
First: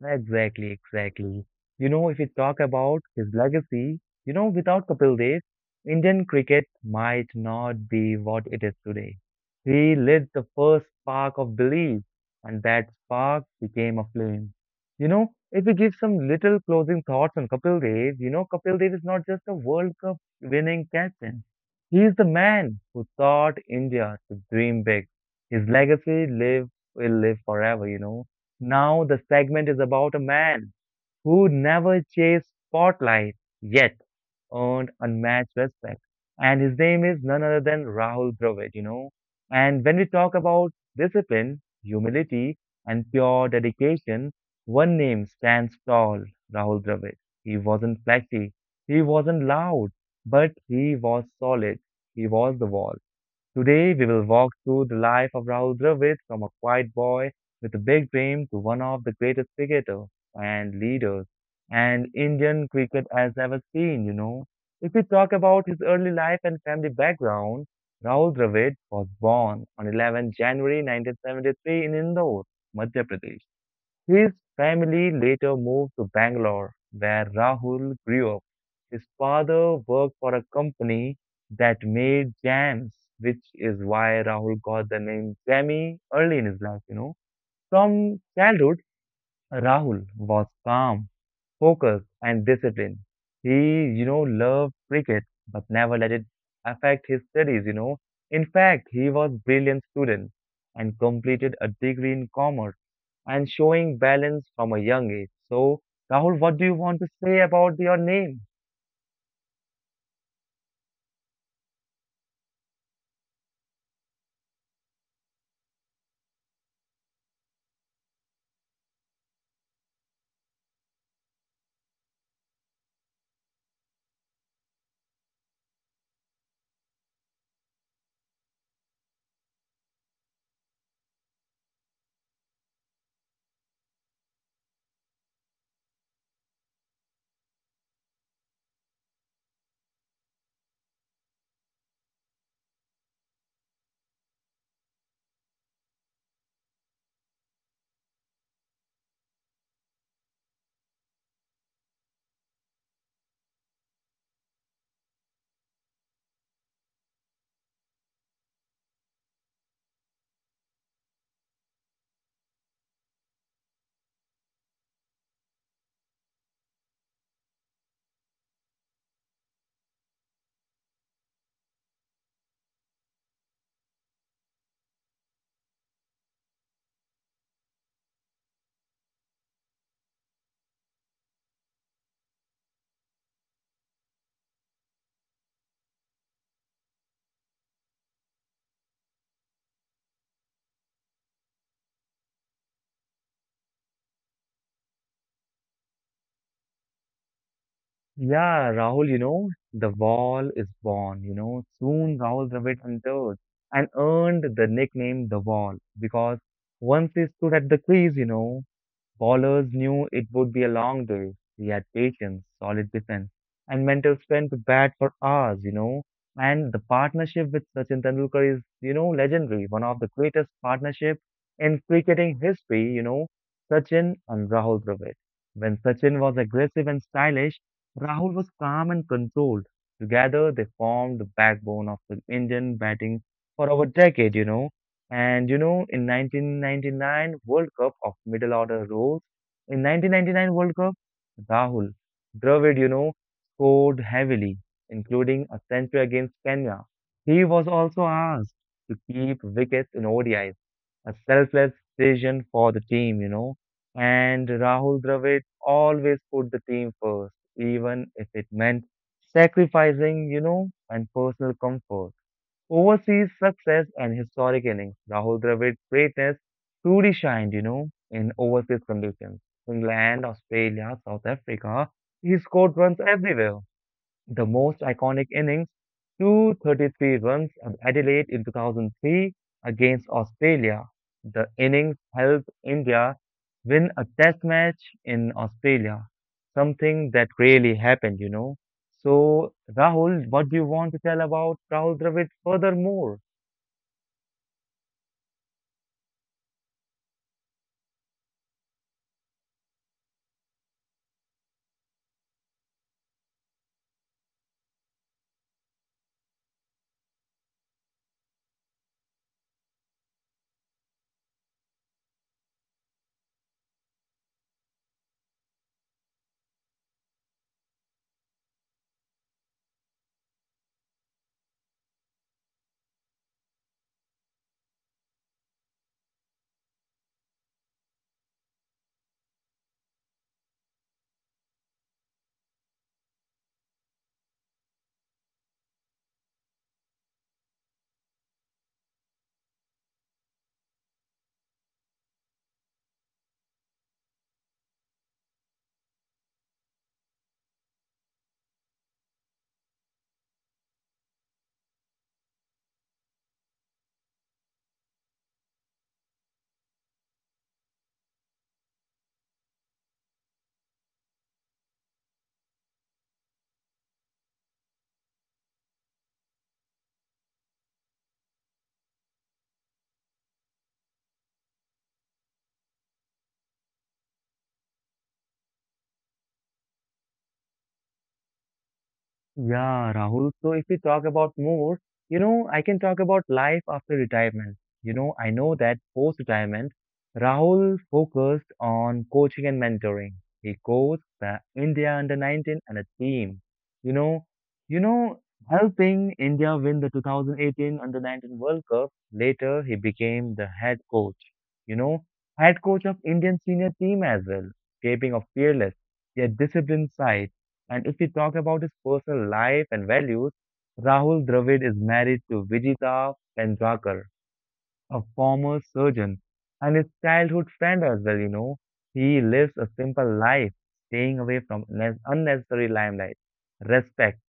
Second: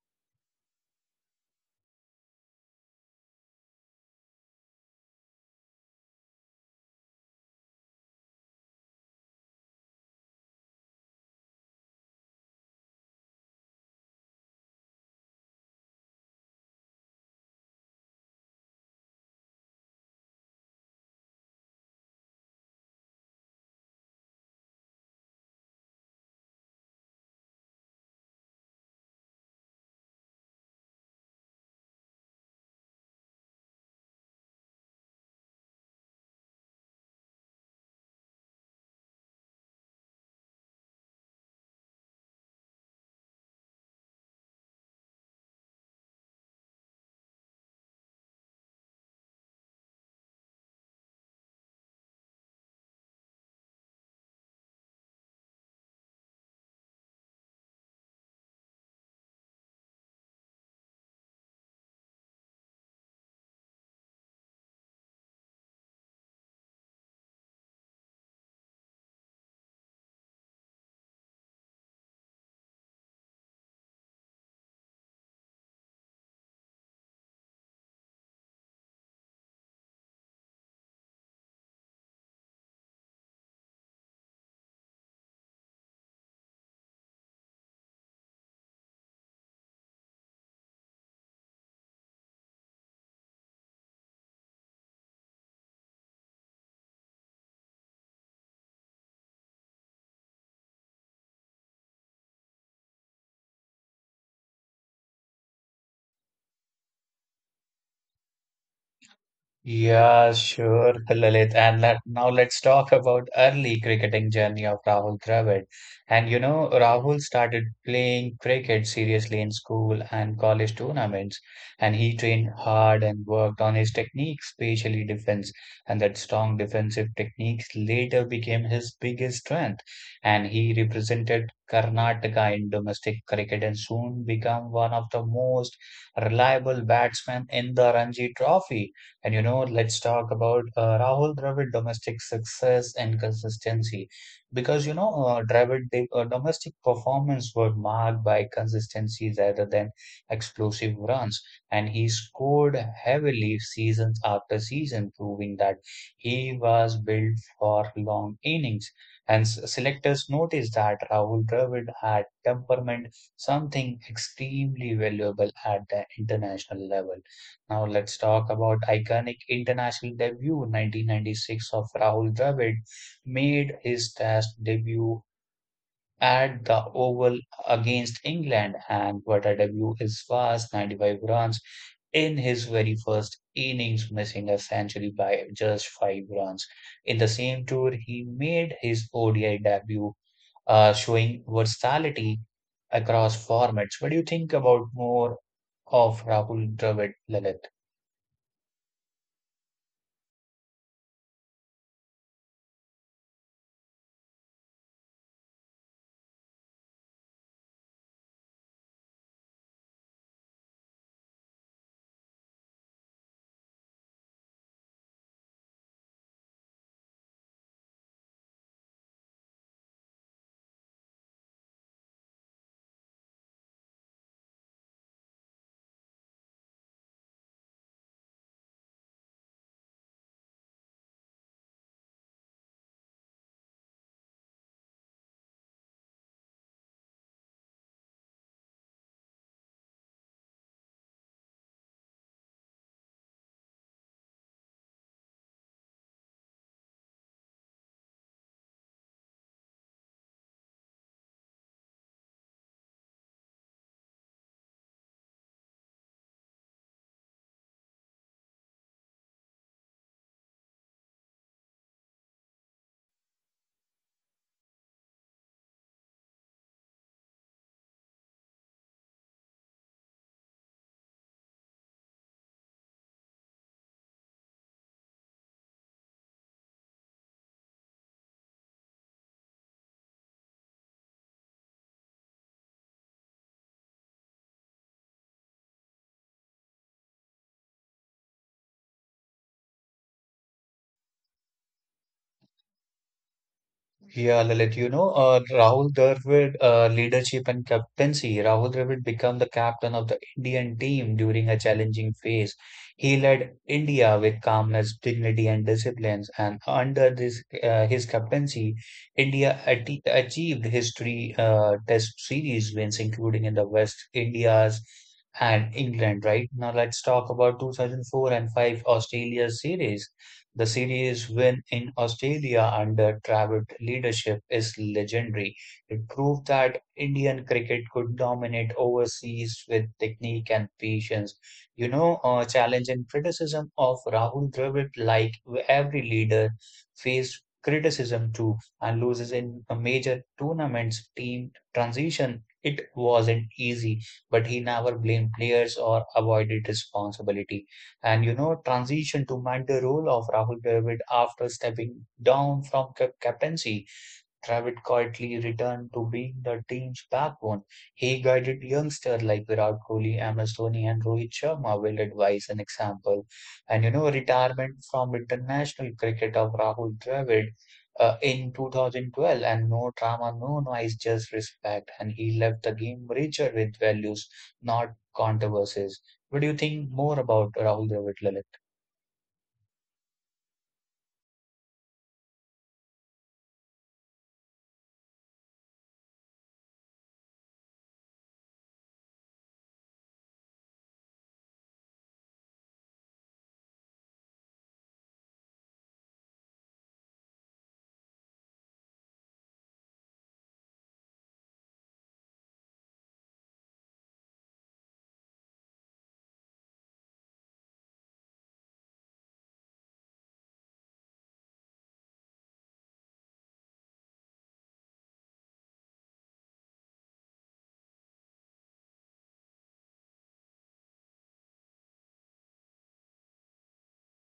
[SPEAKER 1] Exactly, exactly. You know, if we talk about his legacy, without Kapil Dev, Indian cricket might not be what it is today. He lit the first spark of belief, and that spark became a flame. You know, if we give some little closing thoughts on Kapil Dev, Kapil Dev is not just a World Cup winning captain. He is the man who taught India to dream big. His legacy live will live forever, you know, now the segment is about a man who never chased spotlight yet earned unmatched respect. And his name is none other than Rahul Dravid, And when we talk about discipline, humility, and pure dedication, one name stands tall, Rahul Dravid. He wasn't flashy, he wasn't loud, but he was solid. He was the wall. Today, we will walk through the life of Rahul Dravid from a quiet boy with a big dream to one of the greatest cricketers and leaders and Indian cricket has ever seen, If we talk about his early life and family background, Rahul Dravid was born on 11 January 1973 in Indore, Madhya Pradesh. His family later moved to Bangalore, where Rahul grew up. His father worked for a company that made jams, which is why Rahul got the name Jammy early in his life, From childhood, Rahul was calm, focus and discipline. He, loved cricket but never let it affect his studies, In fact, he was brilliant student and completed a degree in commerce and showing balance from a young age. So, Rahul, what do you want to say about your name?
[SPEAKER 2] Yeah, sure, Lalit. Now let's talk about early cricketing journey of Rahul Dravid. And you know, Rahul started playing cricket seriously in school and college tournaments, and he trained hard and worked on his technique, especially defense. And that strong defensive techniques later became his biggest strength. And he represented Karnataka in domestic cricket and soon became one of the most reliable batsmen in the Ranji Trophy. And you know, let's talk about Rahul Dravid domestic success and consistency. Because you know, domestic performance were marked by consistency rather than explosive runs, and he scored heavily season after season, proving that he was built for long innings. And selectors noticed that Rahul Dravid had temperament, something extremely valuable at the international level. Now let's talk about iconic international debut 1996 of Rahul Dravid made his test debut at the Oval against England, and what a debut is was 95 runs in his very first innings, missing a century by just 5 runs. In the same tour he made his ODI debut, showing versatility across formats. What do you think about more of Rahul Dravid, Lalit?
[SPEAKER 1] Yeah, Rahul, the wall is born, Soon Rahul Dravid entered and earned the nickname the wall because once he stood at the crease, Ballers knew it would be a long day. We had patience, solid defense, and mental strength to bat for hours, And the partnership with Sachin Tendulkar is, legendary, one of the greatest partnership in cricketing history, Sachin and Rahul Dravid. When Sachin was aggressive and stylish, Rahul was calm and controlled. Together, they formed the backbone of the Indian batting for over a decade, And you know, in 1999 World Cup of middle order roles, in 1999 World Cup, Rahul Dravid, scored heavily, including a century against Kenya. He was also asked to keep wickets in ODIs, a selfless decision for the team, And Rahul Dravid always put the team first, even if it meant sacrificing, and personal comfort. Overseas success and historic innings. Rahul Dravid's greatness truly shined, in overseas conditions. England, Australia, South Africa, he scored runs everywhere, the most iconic innings, 233 runs at Adelaide in 2003 against Australia. The innings helped India win a test match in Australia, something that really happened, So, Rahul, what do you want to tell about Rahul Dravid furthermore?
[SPEAKER 2] Yeah, Lalit, you know, Rahul Dravid leadership and captaincy. Rahul Dravid became the captain of the Indian team during a challenging phase. He led India with calmness, dignity, and discipline. And under this, his captaincy, India achieved history, test series wins, including in the West Indies and England. Right now, let's talk about 2004 and 5 Australia series. The series win in Australia under Dravid leadership is legendary. It proved that Indian cricket could dominate overseas with technique and patience. You know, challenge and criticism of Rahul Dravid, like every leader, faced criticism too and loses in a major tournaments team transition. It wasn't easy, but he never blamed players or avoided responsibility. And you know, transition to mentor role of Rahul Dravid after stepping down from captaincy. Dravid quietly returned to being the team's backbone. He guided youngsters like Virat Kohli, MS Dhoni, and Rohit Sharma with advice and example. And you know, retirement from international cricket of Rahul Dravid, in 2012, and no drama, no noise, just respect. And he left the game richer with values, not controversies. What do you think more about Rahul Dravid, Lalit?
[SPEAKER 1] Yeah, Rahul. So if we talk about more, I can talk about life after retirement. You know, I know that post-retirement, Rahul focused on coaching and mentoring. He coached the India under 19 and a team. You know, you know, helping India win the 2018 under 19 World Cup. Later, he became the head coach. You know, head coach of Indian senior team as well, shaping a fearless yet disciplined side. And if we talk about his personal life and values, Rahul Dravid is married to Vijita Pendrakar, a former surgeon and his childhood friend as well, He lives a simple life, staying away from unnecessary limelight, respect,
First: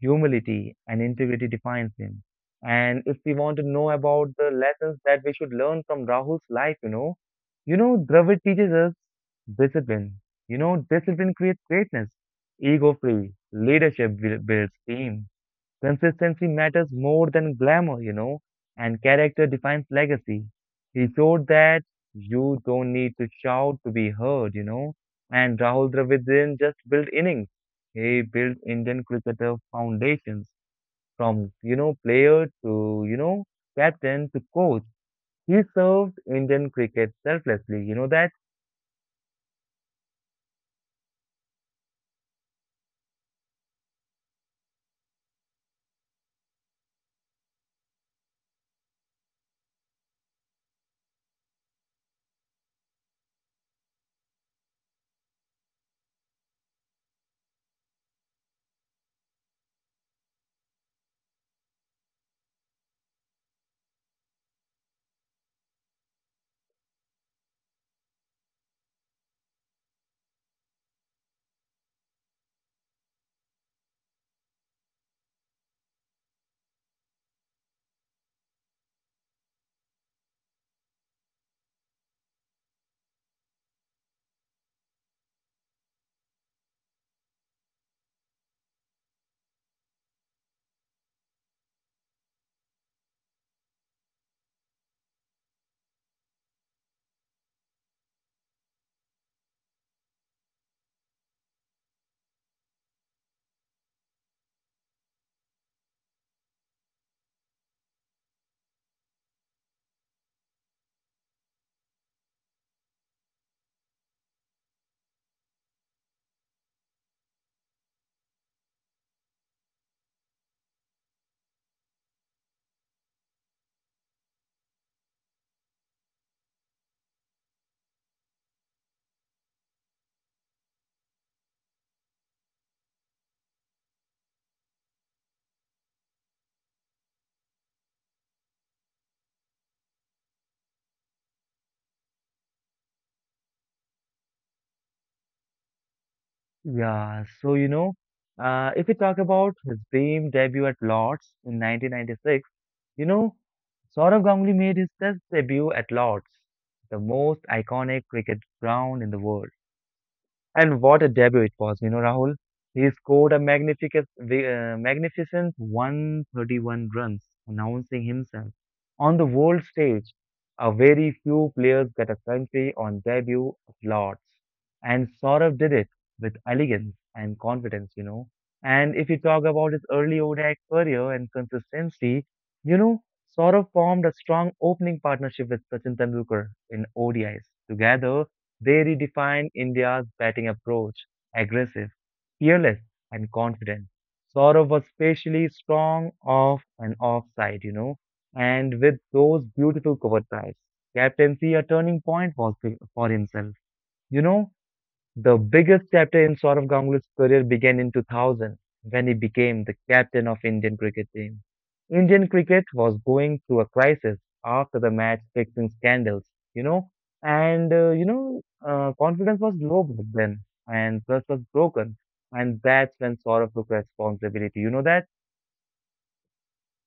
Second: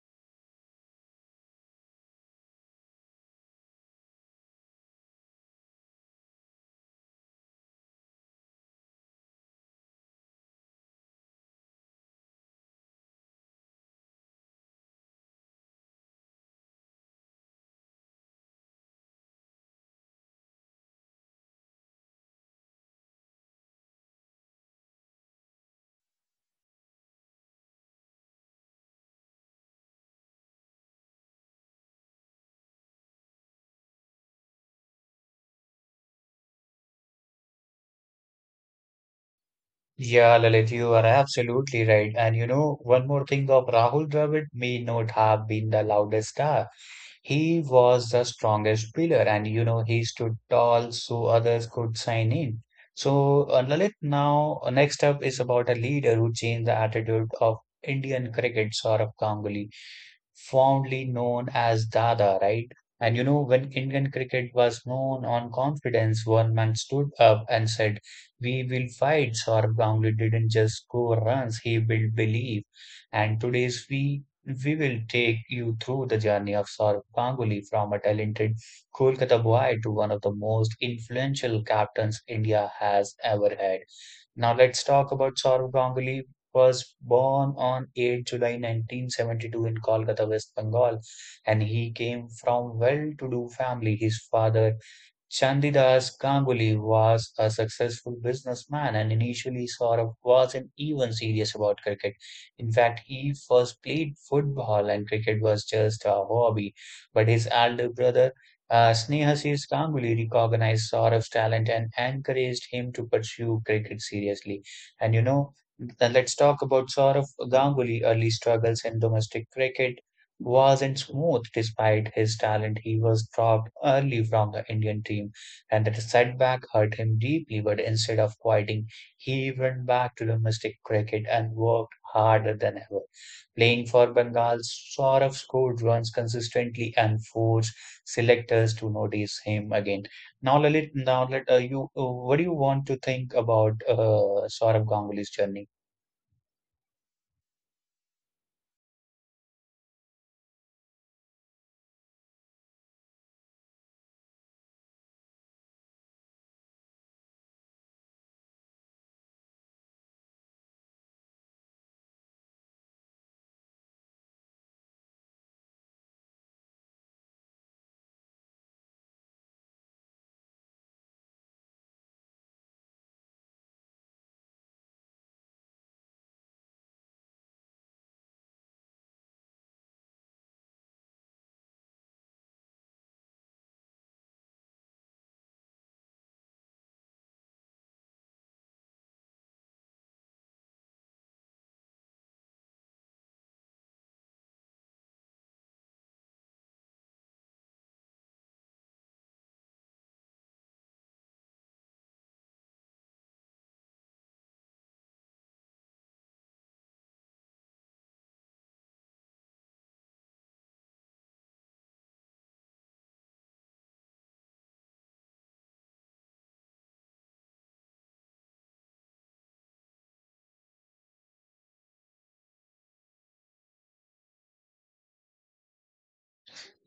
[SPEAKER 1] humility and integrity defines him. And if we want to know about the lessons that we should learn from Rahul's life, Dravid teaches us discipline. You know, discipline creates greatness, ego free, leadership builds team, consistency matters more than glamour, and character defines legacy. He showed that you don't need to shout to be heard, And Rahul Dravid didn't just build innings, he built Indian cricketer foundations from, player to, captain to coach. He served Indian cricket selflessly, you know that?
[SPEAKER 2] Yeah, Lalit, you are absolutely right. And you know, one more thing of Rahul Dravid may not have been the loudest star, he was the strongest pillar, and you know, he stood tall so others could sign in. So, Lalit, now next up is about a leader who changed the attitude of Indian cricket, Saurabh Ganguly, fondly known as Dada, right? And you know, when Indian cricket was known on confidence, one man stood up and said, we will fight. Saurabh Ganguly didn't just score runs, he built belief. And today's we will take you through the journey of Saurabh Ganguly from a talented Kolkata boy to one of the most influential captains India has ever had. Now let's talk about Saurabh Ganguly was born on 8 July 1972 in Kolkata, West Bengal, and he came from well-to-do family. His father Chandidas Ganguly was a successful businessman, and initially Saurabh wasn't even serious about cricket. In fact, he first played football and cricket was just a hobby. But his elder brother, Snehasis Ganguly, recognized Saurabh's talent and encouraged him to pursue cricket seriously. And you know, let's talk about Saurabh Ganguly early struggles in domestic cricket wasn't smooth. Despite his talent, he was dropped early from the Indian team, and that setback hurt him deeply. But instead of quitting, he went back to domestic cricket and worked harder than ever. Playing for Bengal, Saurabh scored runs consistently and forced selectors to notice him again. Now, Lalit, what do you want to think about Saurabh Ganguly's journey?
[SPEAKER 1] Yeah, so, if we talk about his dream debut at Lord's in 1996, you know, Saurav Ganguly made his Test debut at Lord's, the most iconic cricket ground in the world. And what a debut it was, Rahul. He scored a magnificent, magnificent 131 runs, announcing himself on the world stage. A very few players get a century on debut applauds, and Saurav did it with elegance and confidence, And if you talk about his early ODI career and consistency, you know, Saurav formed a strong opening partnership with Sachin Tendulkar in ODIs. Together, they redefined India's batting approach aggressive, fearless, and confident. Saurav was especially strong off and offside, and with those beautiful cover drives. Captaincy, a turning point was for himself. You know, the biggest chapter in Saurav Ganguly's career began in 2000 when he became the captain of Indian cricket team. Indian cricket was going through a crisis after the match fixing scandals, you know, and uh, you know, confidence was low back then and trust was broken, and that's when Saurav took responsibility. You know that?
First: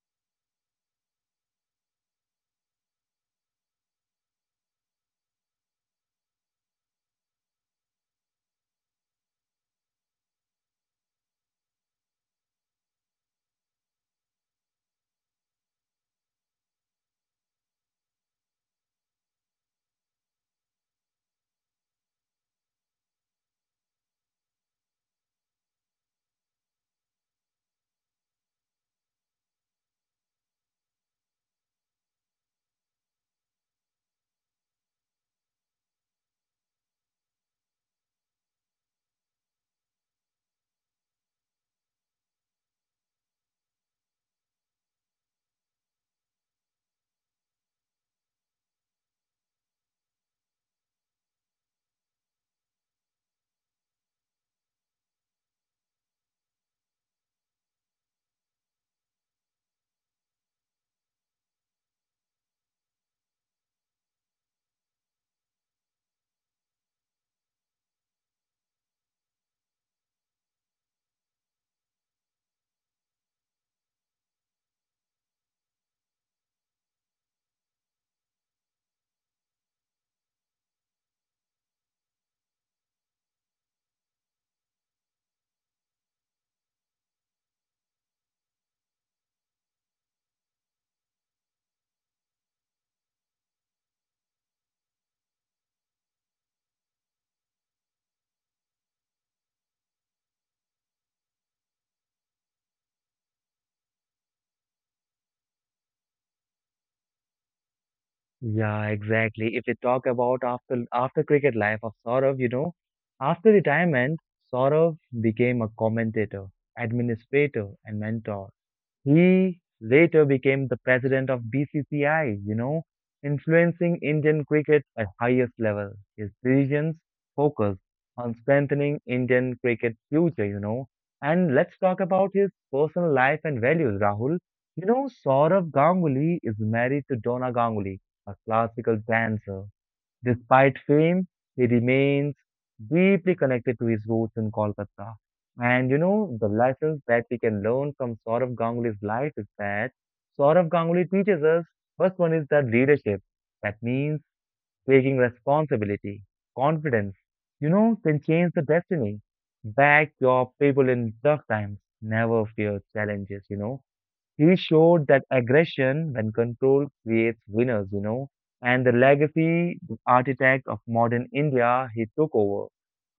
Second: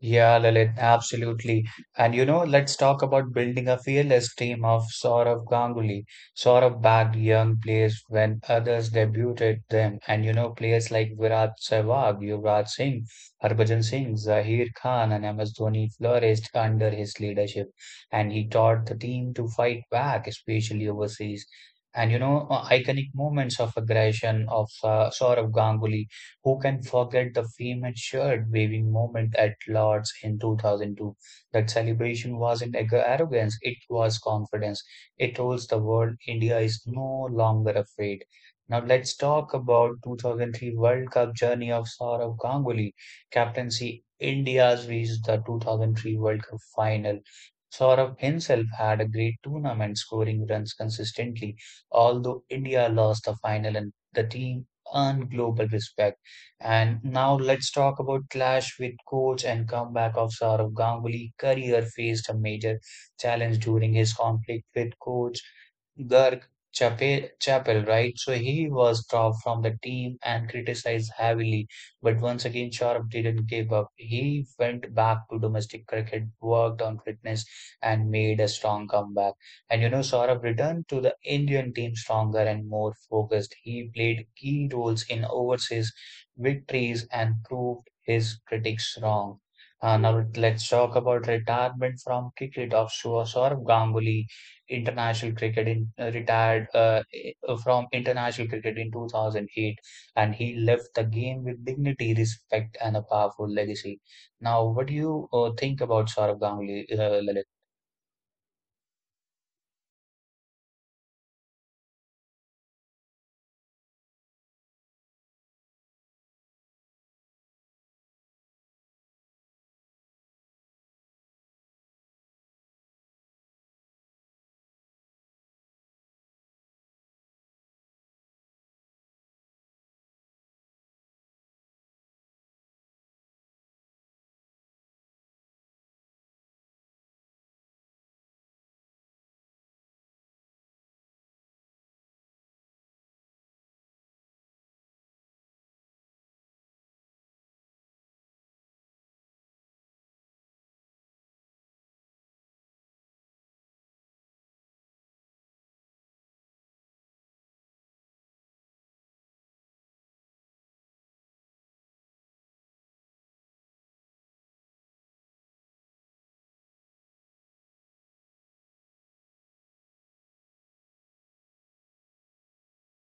[SPEAKER 2] Yeah, Lalit, absolutely. And you know, let's talk about building a fearless team of Saurav Ganguly. Saurav bagged young players when others debuted them. And you know, players like Virat Sehwag, Yuvraj Singh, Harbhajan Singh, Zaheer Khan, and MS Dhoni flourished under his leadership. And he taught the team to fight back, especially overseas. And you know, iconic moments of aggression of Saurav Ganguly, who can forget the famed shirt waving moment at Lord's in 2002? That celebration wasn't arrogance, it was confidence. It told the world India is no longer afraid. Now let's talk about 2003 World Cup journey of Saurav Ganguly. Captaincy India's reached the 2003 World Cup final. Saurav himself had a great tournament, scoring runs consistently. Although India lost the final, and the team earned global respect. And now let's talk about clash with coach and comeback of Saurav Ganguly. Career faced a major challenge during his conflict with coach Garg Chapel, right? So he was dropped from the team and criticized heavily. But once again, Sharp didn't give up. He went back to domestic cricket, worked on fitness, and made a strong comeback. And you know, Saurabh returned to the Indian team stronger and more focused. He played key roles in overseas victories and proved his critics wrong. Now let's talk about retirement from cricket of Saurabh Ganguly international cricket in retired from international cricket in 2008, and he left the game with dignity, respect, and a powerful legacy. Now what do you think about Saurabh Ganguly, Lalit?
[SPEAKER 1] Yeah, exactly. If we talk about after cricket life of Saurav, after retirement, Saurav became a commentator, administrator, and mentor. He later became the president of BCCI, influencing Indian cricket at highest level. His decisions focused on strengthening Indian cricket's future, And let's talk about his personal life and values, Rahul. You know, Saurav Ganguly is married to Donna Ganguly, a classical dancer. Despite fame, he remains deeply connected to his roots in Kolkata. And you know, the lessons that we can learn from Saurav Ganguly's life is that Saurav Ganguly teaches us, first one is that leadership. That means taking responsibility, confidence, can change the destiny. Back your people in tough times. Never fear challenges, you know, he showed that aggression, when controlled, creates winners, and the legacy, the architect of modern India he took over.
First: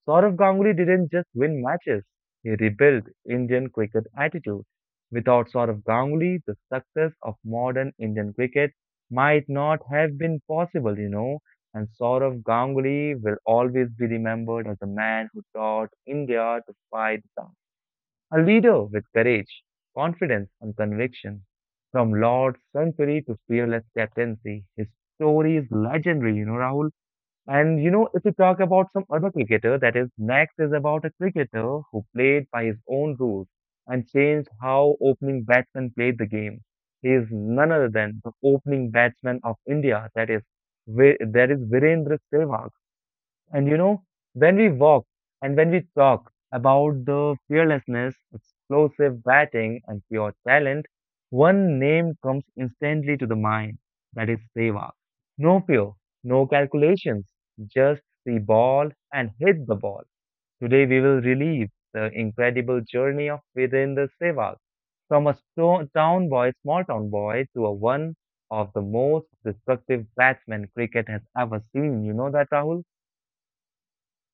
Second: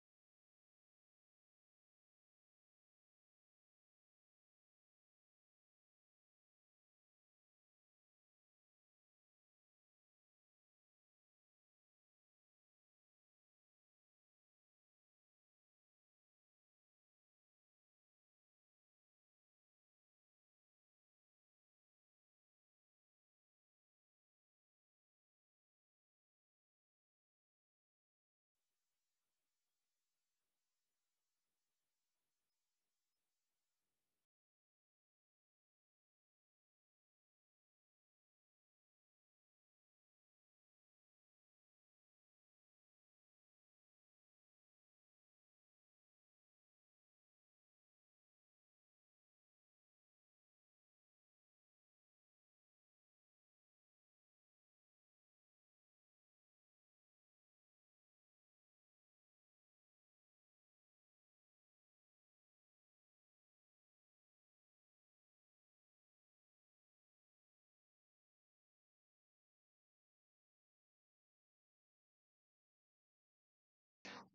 [SPEAKER 1] Saurav Ganguly didn't just win matches, he rebuilt Indian cricket attitude. Without Saurav Ganguly, the success of modern Indian cricket might not have been possible, And Saurav Ganguly will always be remembered as a man who taught India to fight, a leader with courage, confidence, and conviction. From Lord Sunbury to fearless captaincy, his story is legendary, you know, Rahul. If you talk about some other cricketer, that is, next is about a cricketer who played by his own rules and changed how opening batsmen played the game. He is none other than the opening batsman of India, that is, Virendra Sehwag. And you know, when we walk and when we talk about the fearlessness, explosive batting, and pure talent, one name comes instantly to the mind. That is Sehwag. No fear, no calculations, just the ball and hit the ball. Today we will relive the incredible journey of within the Sehwag, from a town boy, small town boy, to a one of the most destructive batsmen cricket has ever seen. You know that, Rahul?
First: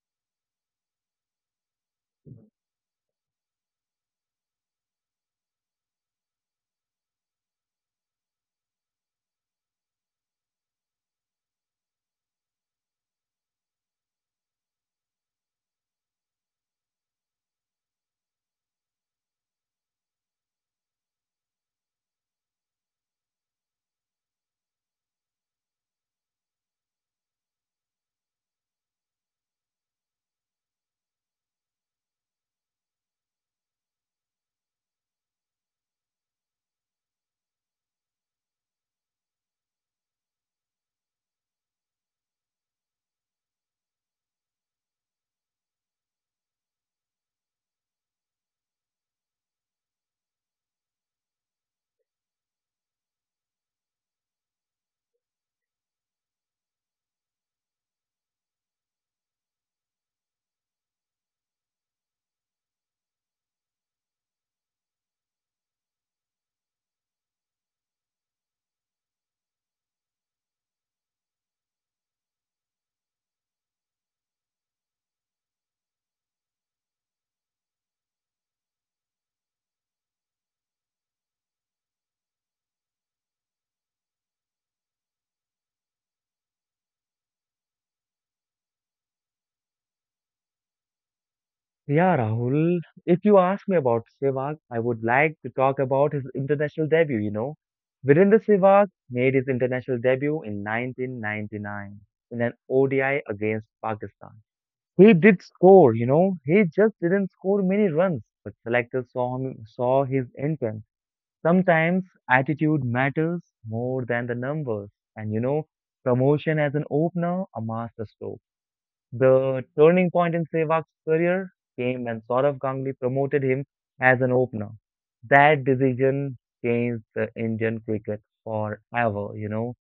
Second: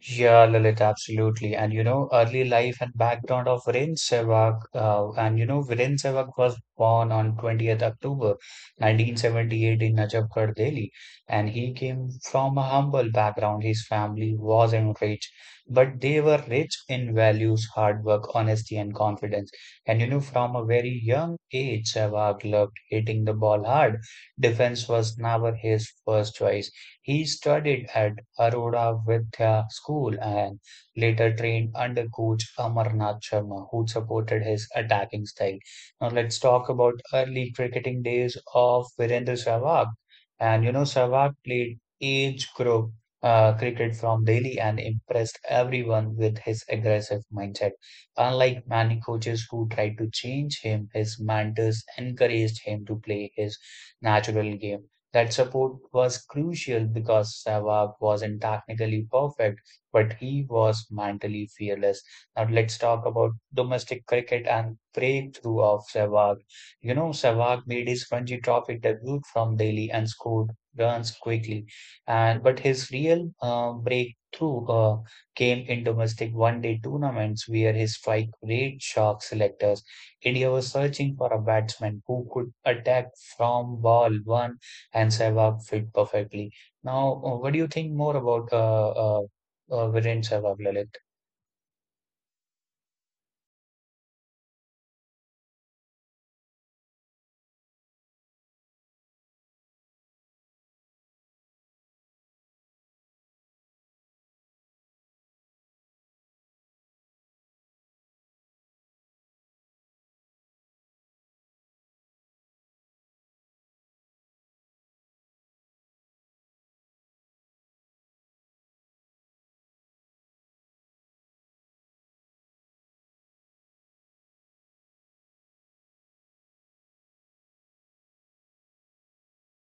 [SPEAKER 2] Yeah, Lalit, absolutely. And you know, early life and background of Viren Sehwag, and you know, Viren Sehwag was born on 20th October 1978 in Najafgarh, Delhi, and he came from a humble background. His family wasn't rich, but they were rich in values, hard work, honesty, and confidence. And you know, from a very young age, Sehwag loved hitting the ball hard. Defense was never his first choice. He studied at Arora Vidya School and later trained under coach Amarnath Sharma, who supported his attacking style. Now let's talk about early cricketing days of Virendra Sehwag. And you know, Sehwag played age group cricket from Delhi and impressed everyone with his aggressive mindset. Unlike many coaches who tried to change him, his mentors encouraged him to play his natural game. That support was crucial because Sehwag wasn't technically perfect, but he was mentally fearless. Now let's talk about domestic cricket and breakthrough of Sehwag. You know, Sehwag made his Ranji Trophy debut from Delhi and scored runs quickly. And but his real breakthrough came in domestic one-day tournaments where his strike rate shocked selectors. India was searching for a batsman who could attack from ball one, and Sehwag fit perfectly. Now, what do you think more about Viren Sehwag, Lalit?
[SPEAKER 1] Yeah, Rahul, if you ask me about Sehwag, I would like to talk about his international debut, you know. Virender Sehwag made his international debut in 1999 in an ODI against Pakistan. He did score, you know. He just didn't score many runs, but selectors saw him, saw his intent. Sometimes attitude matters more than the numbers, and you know, promotion as an opener, a masterstroke. The turning point in Sehwag's career came when Saurav Ganguly promoted him as an opener. That decision changed the Indian cricket forever, you know.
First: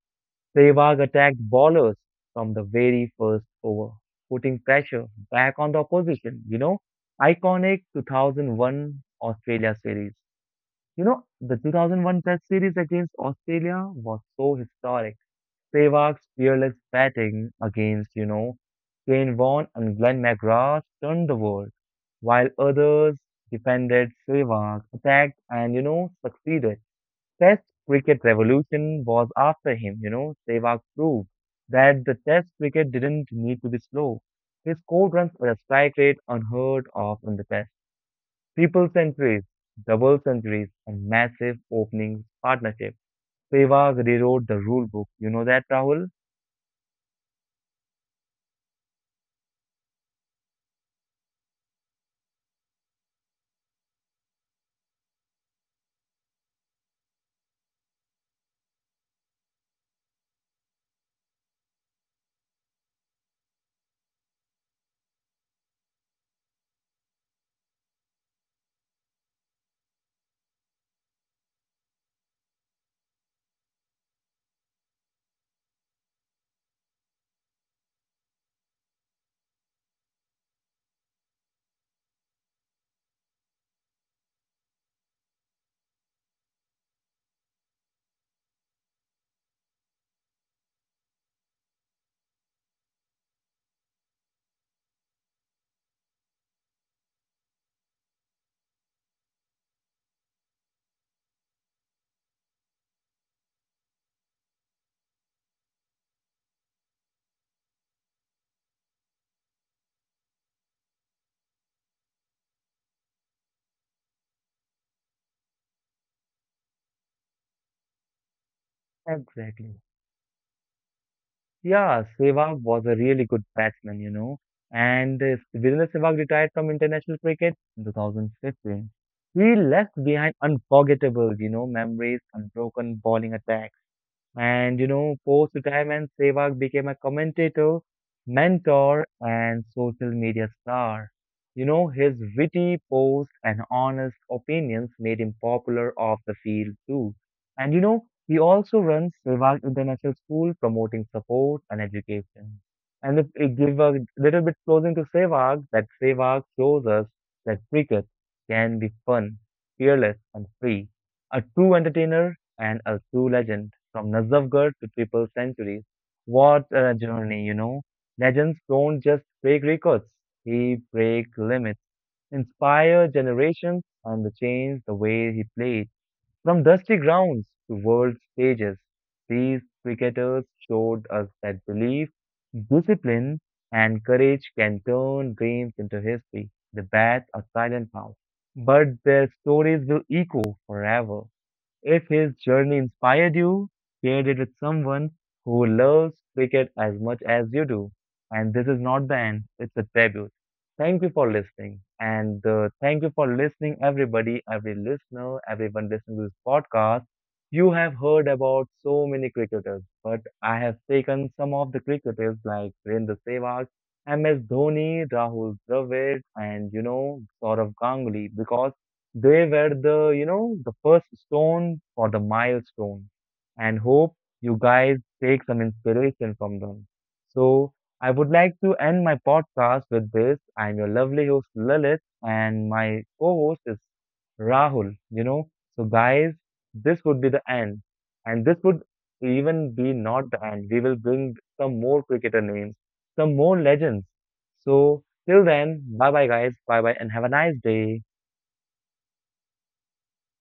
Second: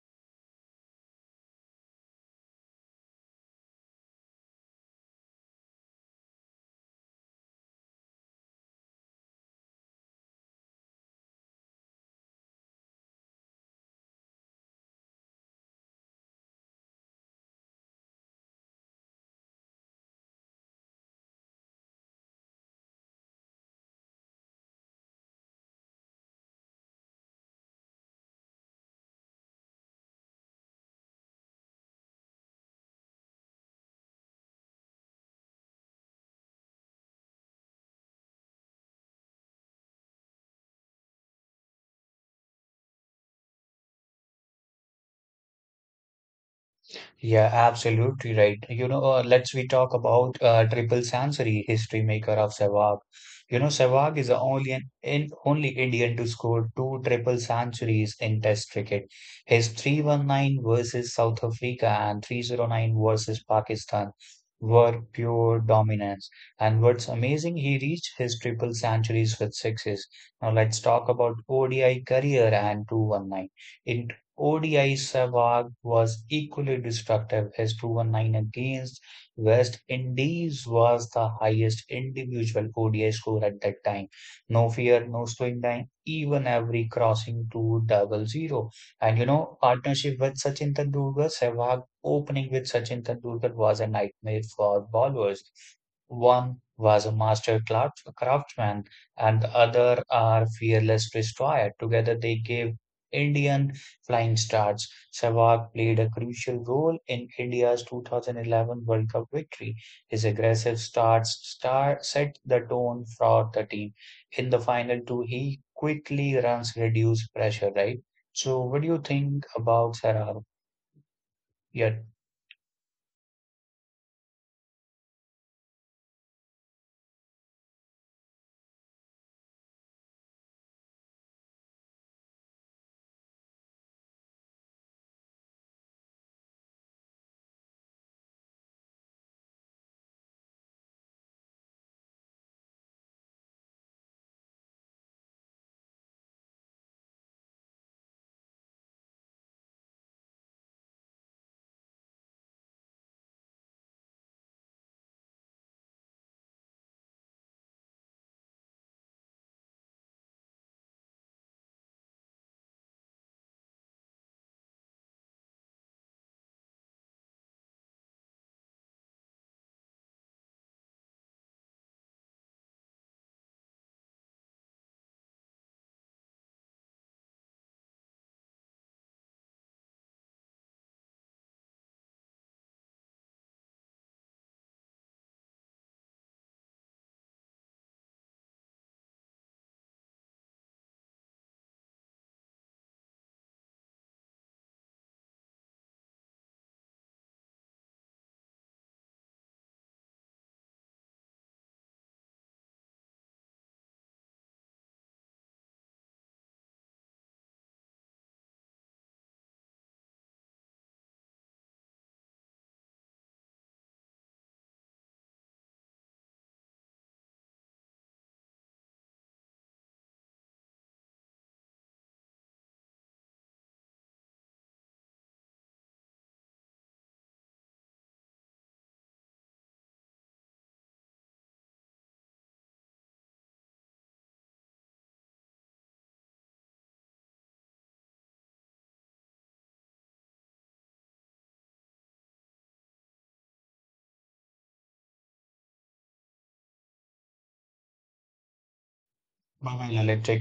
[SPEAKER 1] Sehwag attacked bowlers from the very first over, putting pressure back on the opposition, you know. Iconic 2001 Australia series. You know, the 2001 Test series against Australia was so historic. Spivak's fearless batting against, you know, Kane Vaughan and Glenn McGrath turned the world, while others defended, Spivak attacked and, you know, succeeded. Test cricket revolution was after him, you know. Spivak proved that the test cricket didn't need to be slow. He scored runs at a strike rate unheard of in the test. Triple centuries, double centuries, and massive opening partnership. Sehwag rewrote the rule book. You know that, Rahul?
[SPEAKER 2] Yeah, absolutely right. You know, let's we talk about Triple Sansari, history maker of Sehwag. You know, Sehwag is the only only Indian to score two triple centuries in Test cricket. His 319 versus South Africa and 309 versus Pakistan were pure dominance. And what's amazing, he reached his triple centuries with sixes. Now let's talk about ODI career and 219. In ODI Sehwag was equally destructive, as 219 against West Indies was the highest individual ODI score at that time. No fear, no slowing down, even every crossing to double zero. And you know, partnership with Sachin Tendulkar, Sehwag opening with Sachin Tendulkar was a nightmare for bowlers. One was a master craftsman, and the other are fearless destroyer. Together they gave Indian flying starts. Sehwag played a crucial role in India's 2011 World Cup victory. His aggressive starts star set the tone for the team. In the final two, he quickly runs reduced pressure, right? So what do you think
[SPEAKER 1] Exactly.
[SPEAKER 2] about Sehwag? Yeah,
[SPEAKER 1] Yeah, Sehwag was a really good batsman, you know. And Virendra Sehwag retired from international cricket in 2015. He left behind unforgettable, you know, memories, unbroken bowling attack, and you know, post-retirement, Sehwag became a commentator, mentor, and social media star. You know, his witty posts and honest opinions made him popular off the field too. And you know, he also runs Sehwag International School promoting support and education. And if we give a little bit closing to Sehwag, that Sehwag shows us that cricket can be fun, fearless, and free. A true entertainer and a true legend from Nazafgarh to triple centuries. What a journey, you know. Legends don't just break records, they break limits, inspire generations, and change the way he played. From dusty grounds to world stages, these cricketers showed us that belief, discipline, and courage can turn games into history. The bats are silent now, but their stories will echo forever. If his journey inspired you, share it with someone who loves cricket as much as you do. And this is not the end, it's a tribute. Thank you for listening. And thank you for listening, everybody, every listener, everyone listening to this podcast. You have heard about so many cricketers, but I have taken some of the cricketers like Virendra Sehwag, MS Dhoni, Rahul Dravid, and you know, Saurav Ganguly because they were the, you know, the first stone for the milestone, and hope you guys take some inspiration from them. So, I would like to end my podcast with this. I'm your lovely host Lilith, and my co-host is Rahul. You know, so guys, this would be the end, and this would even be not the end. We will bring some more cricketer names, some more legends. So, till then, bye bye, guys. Bye bye, and have a nice day.
[SPEAKER 2] Baba electric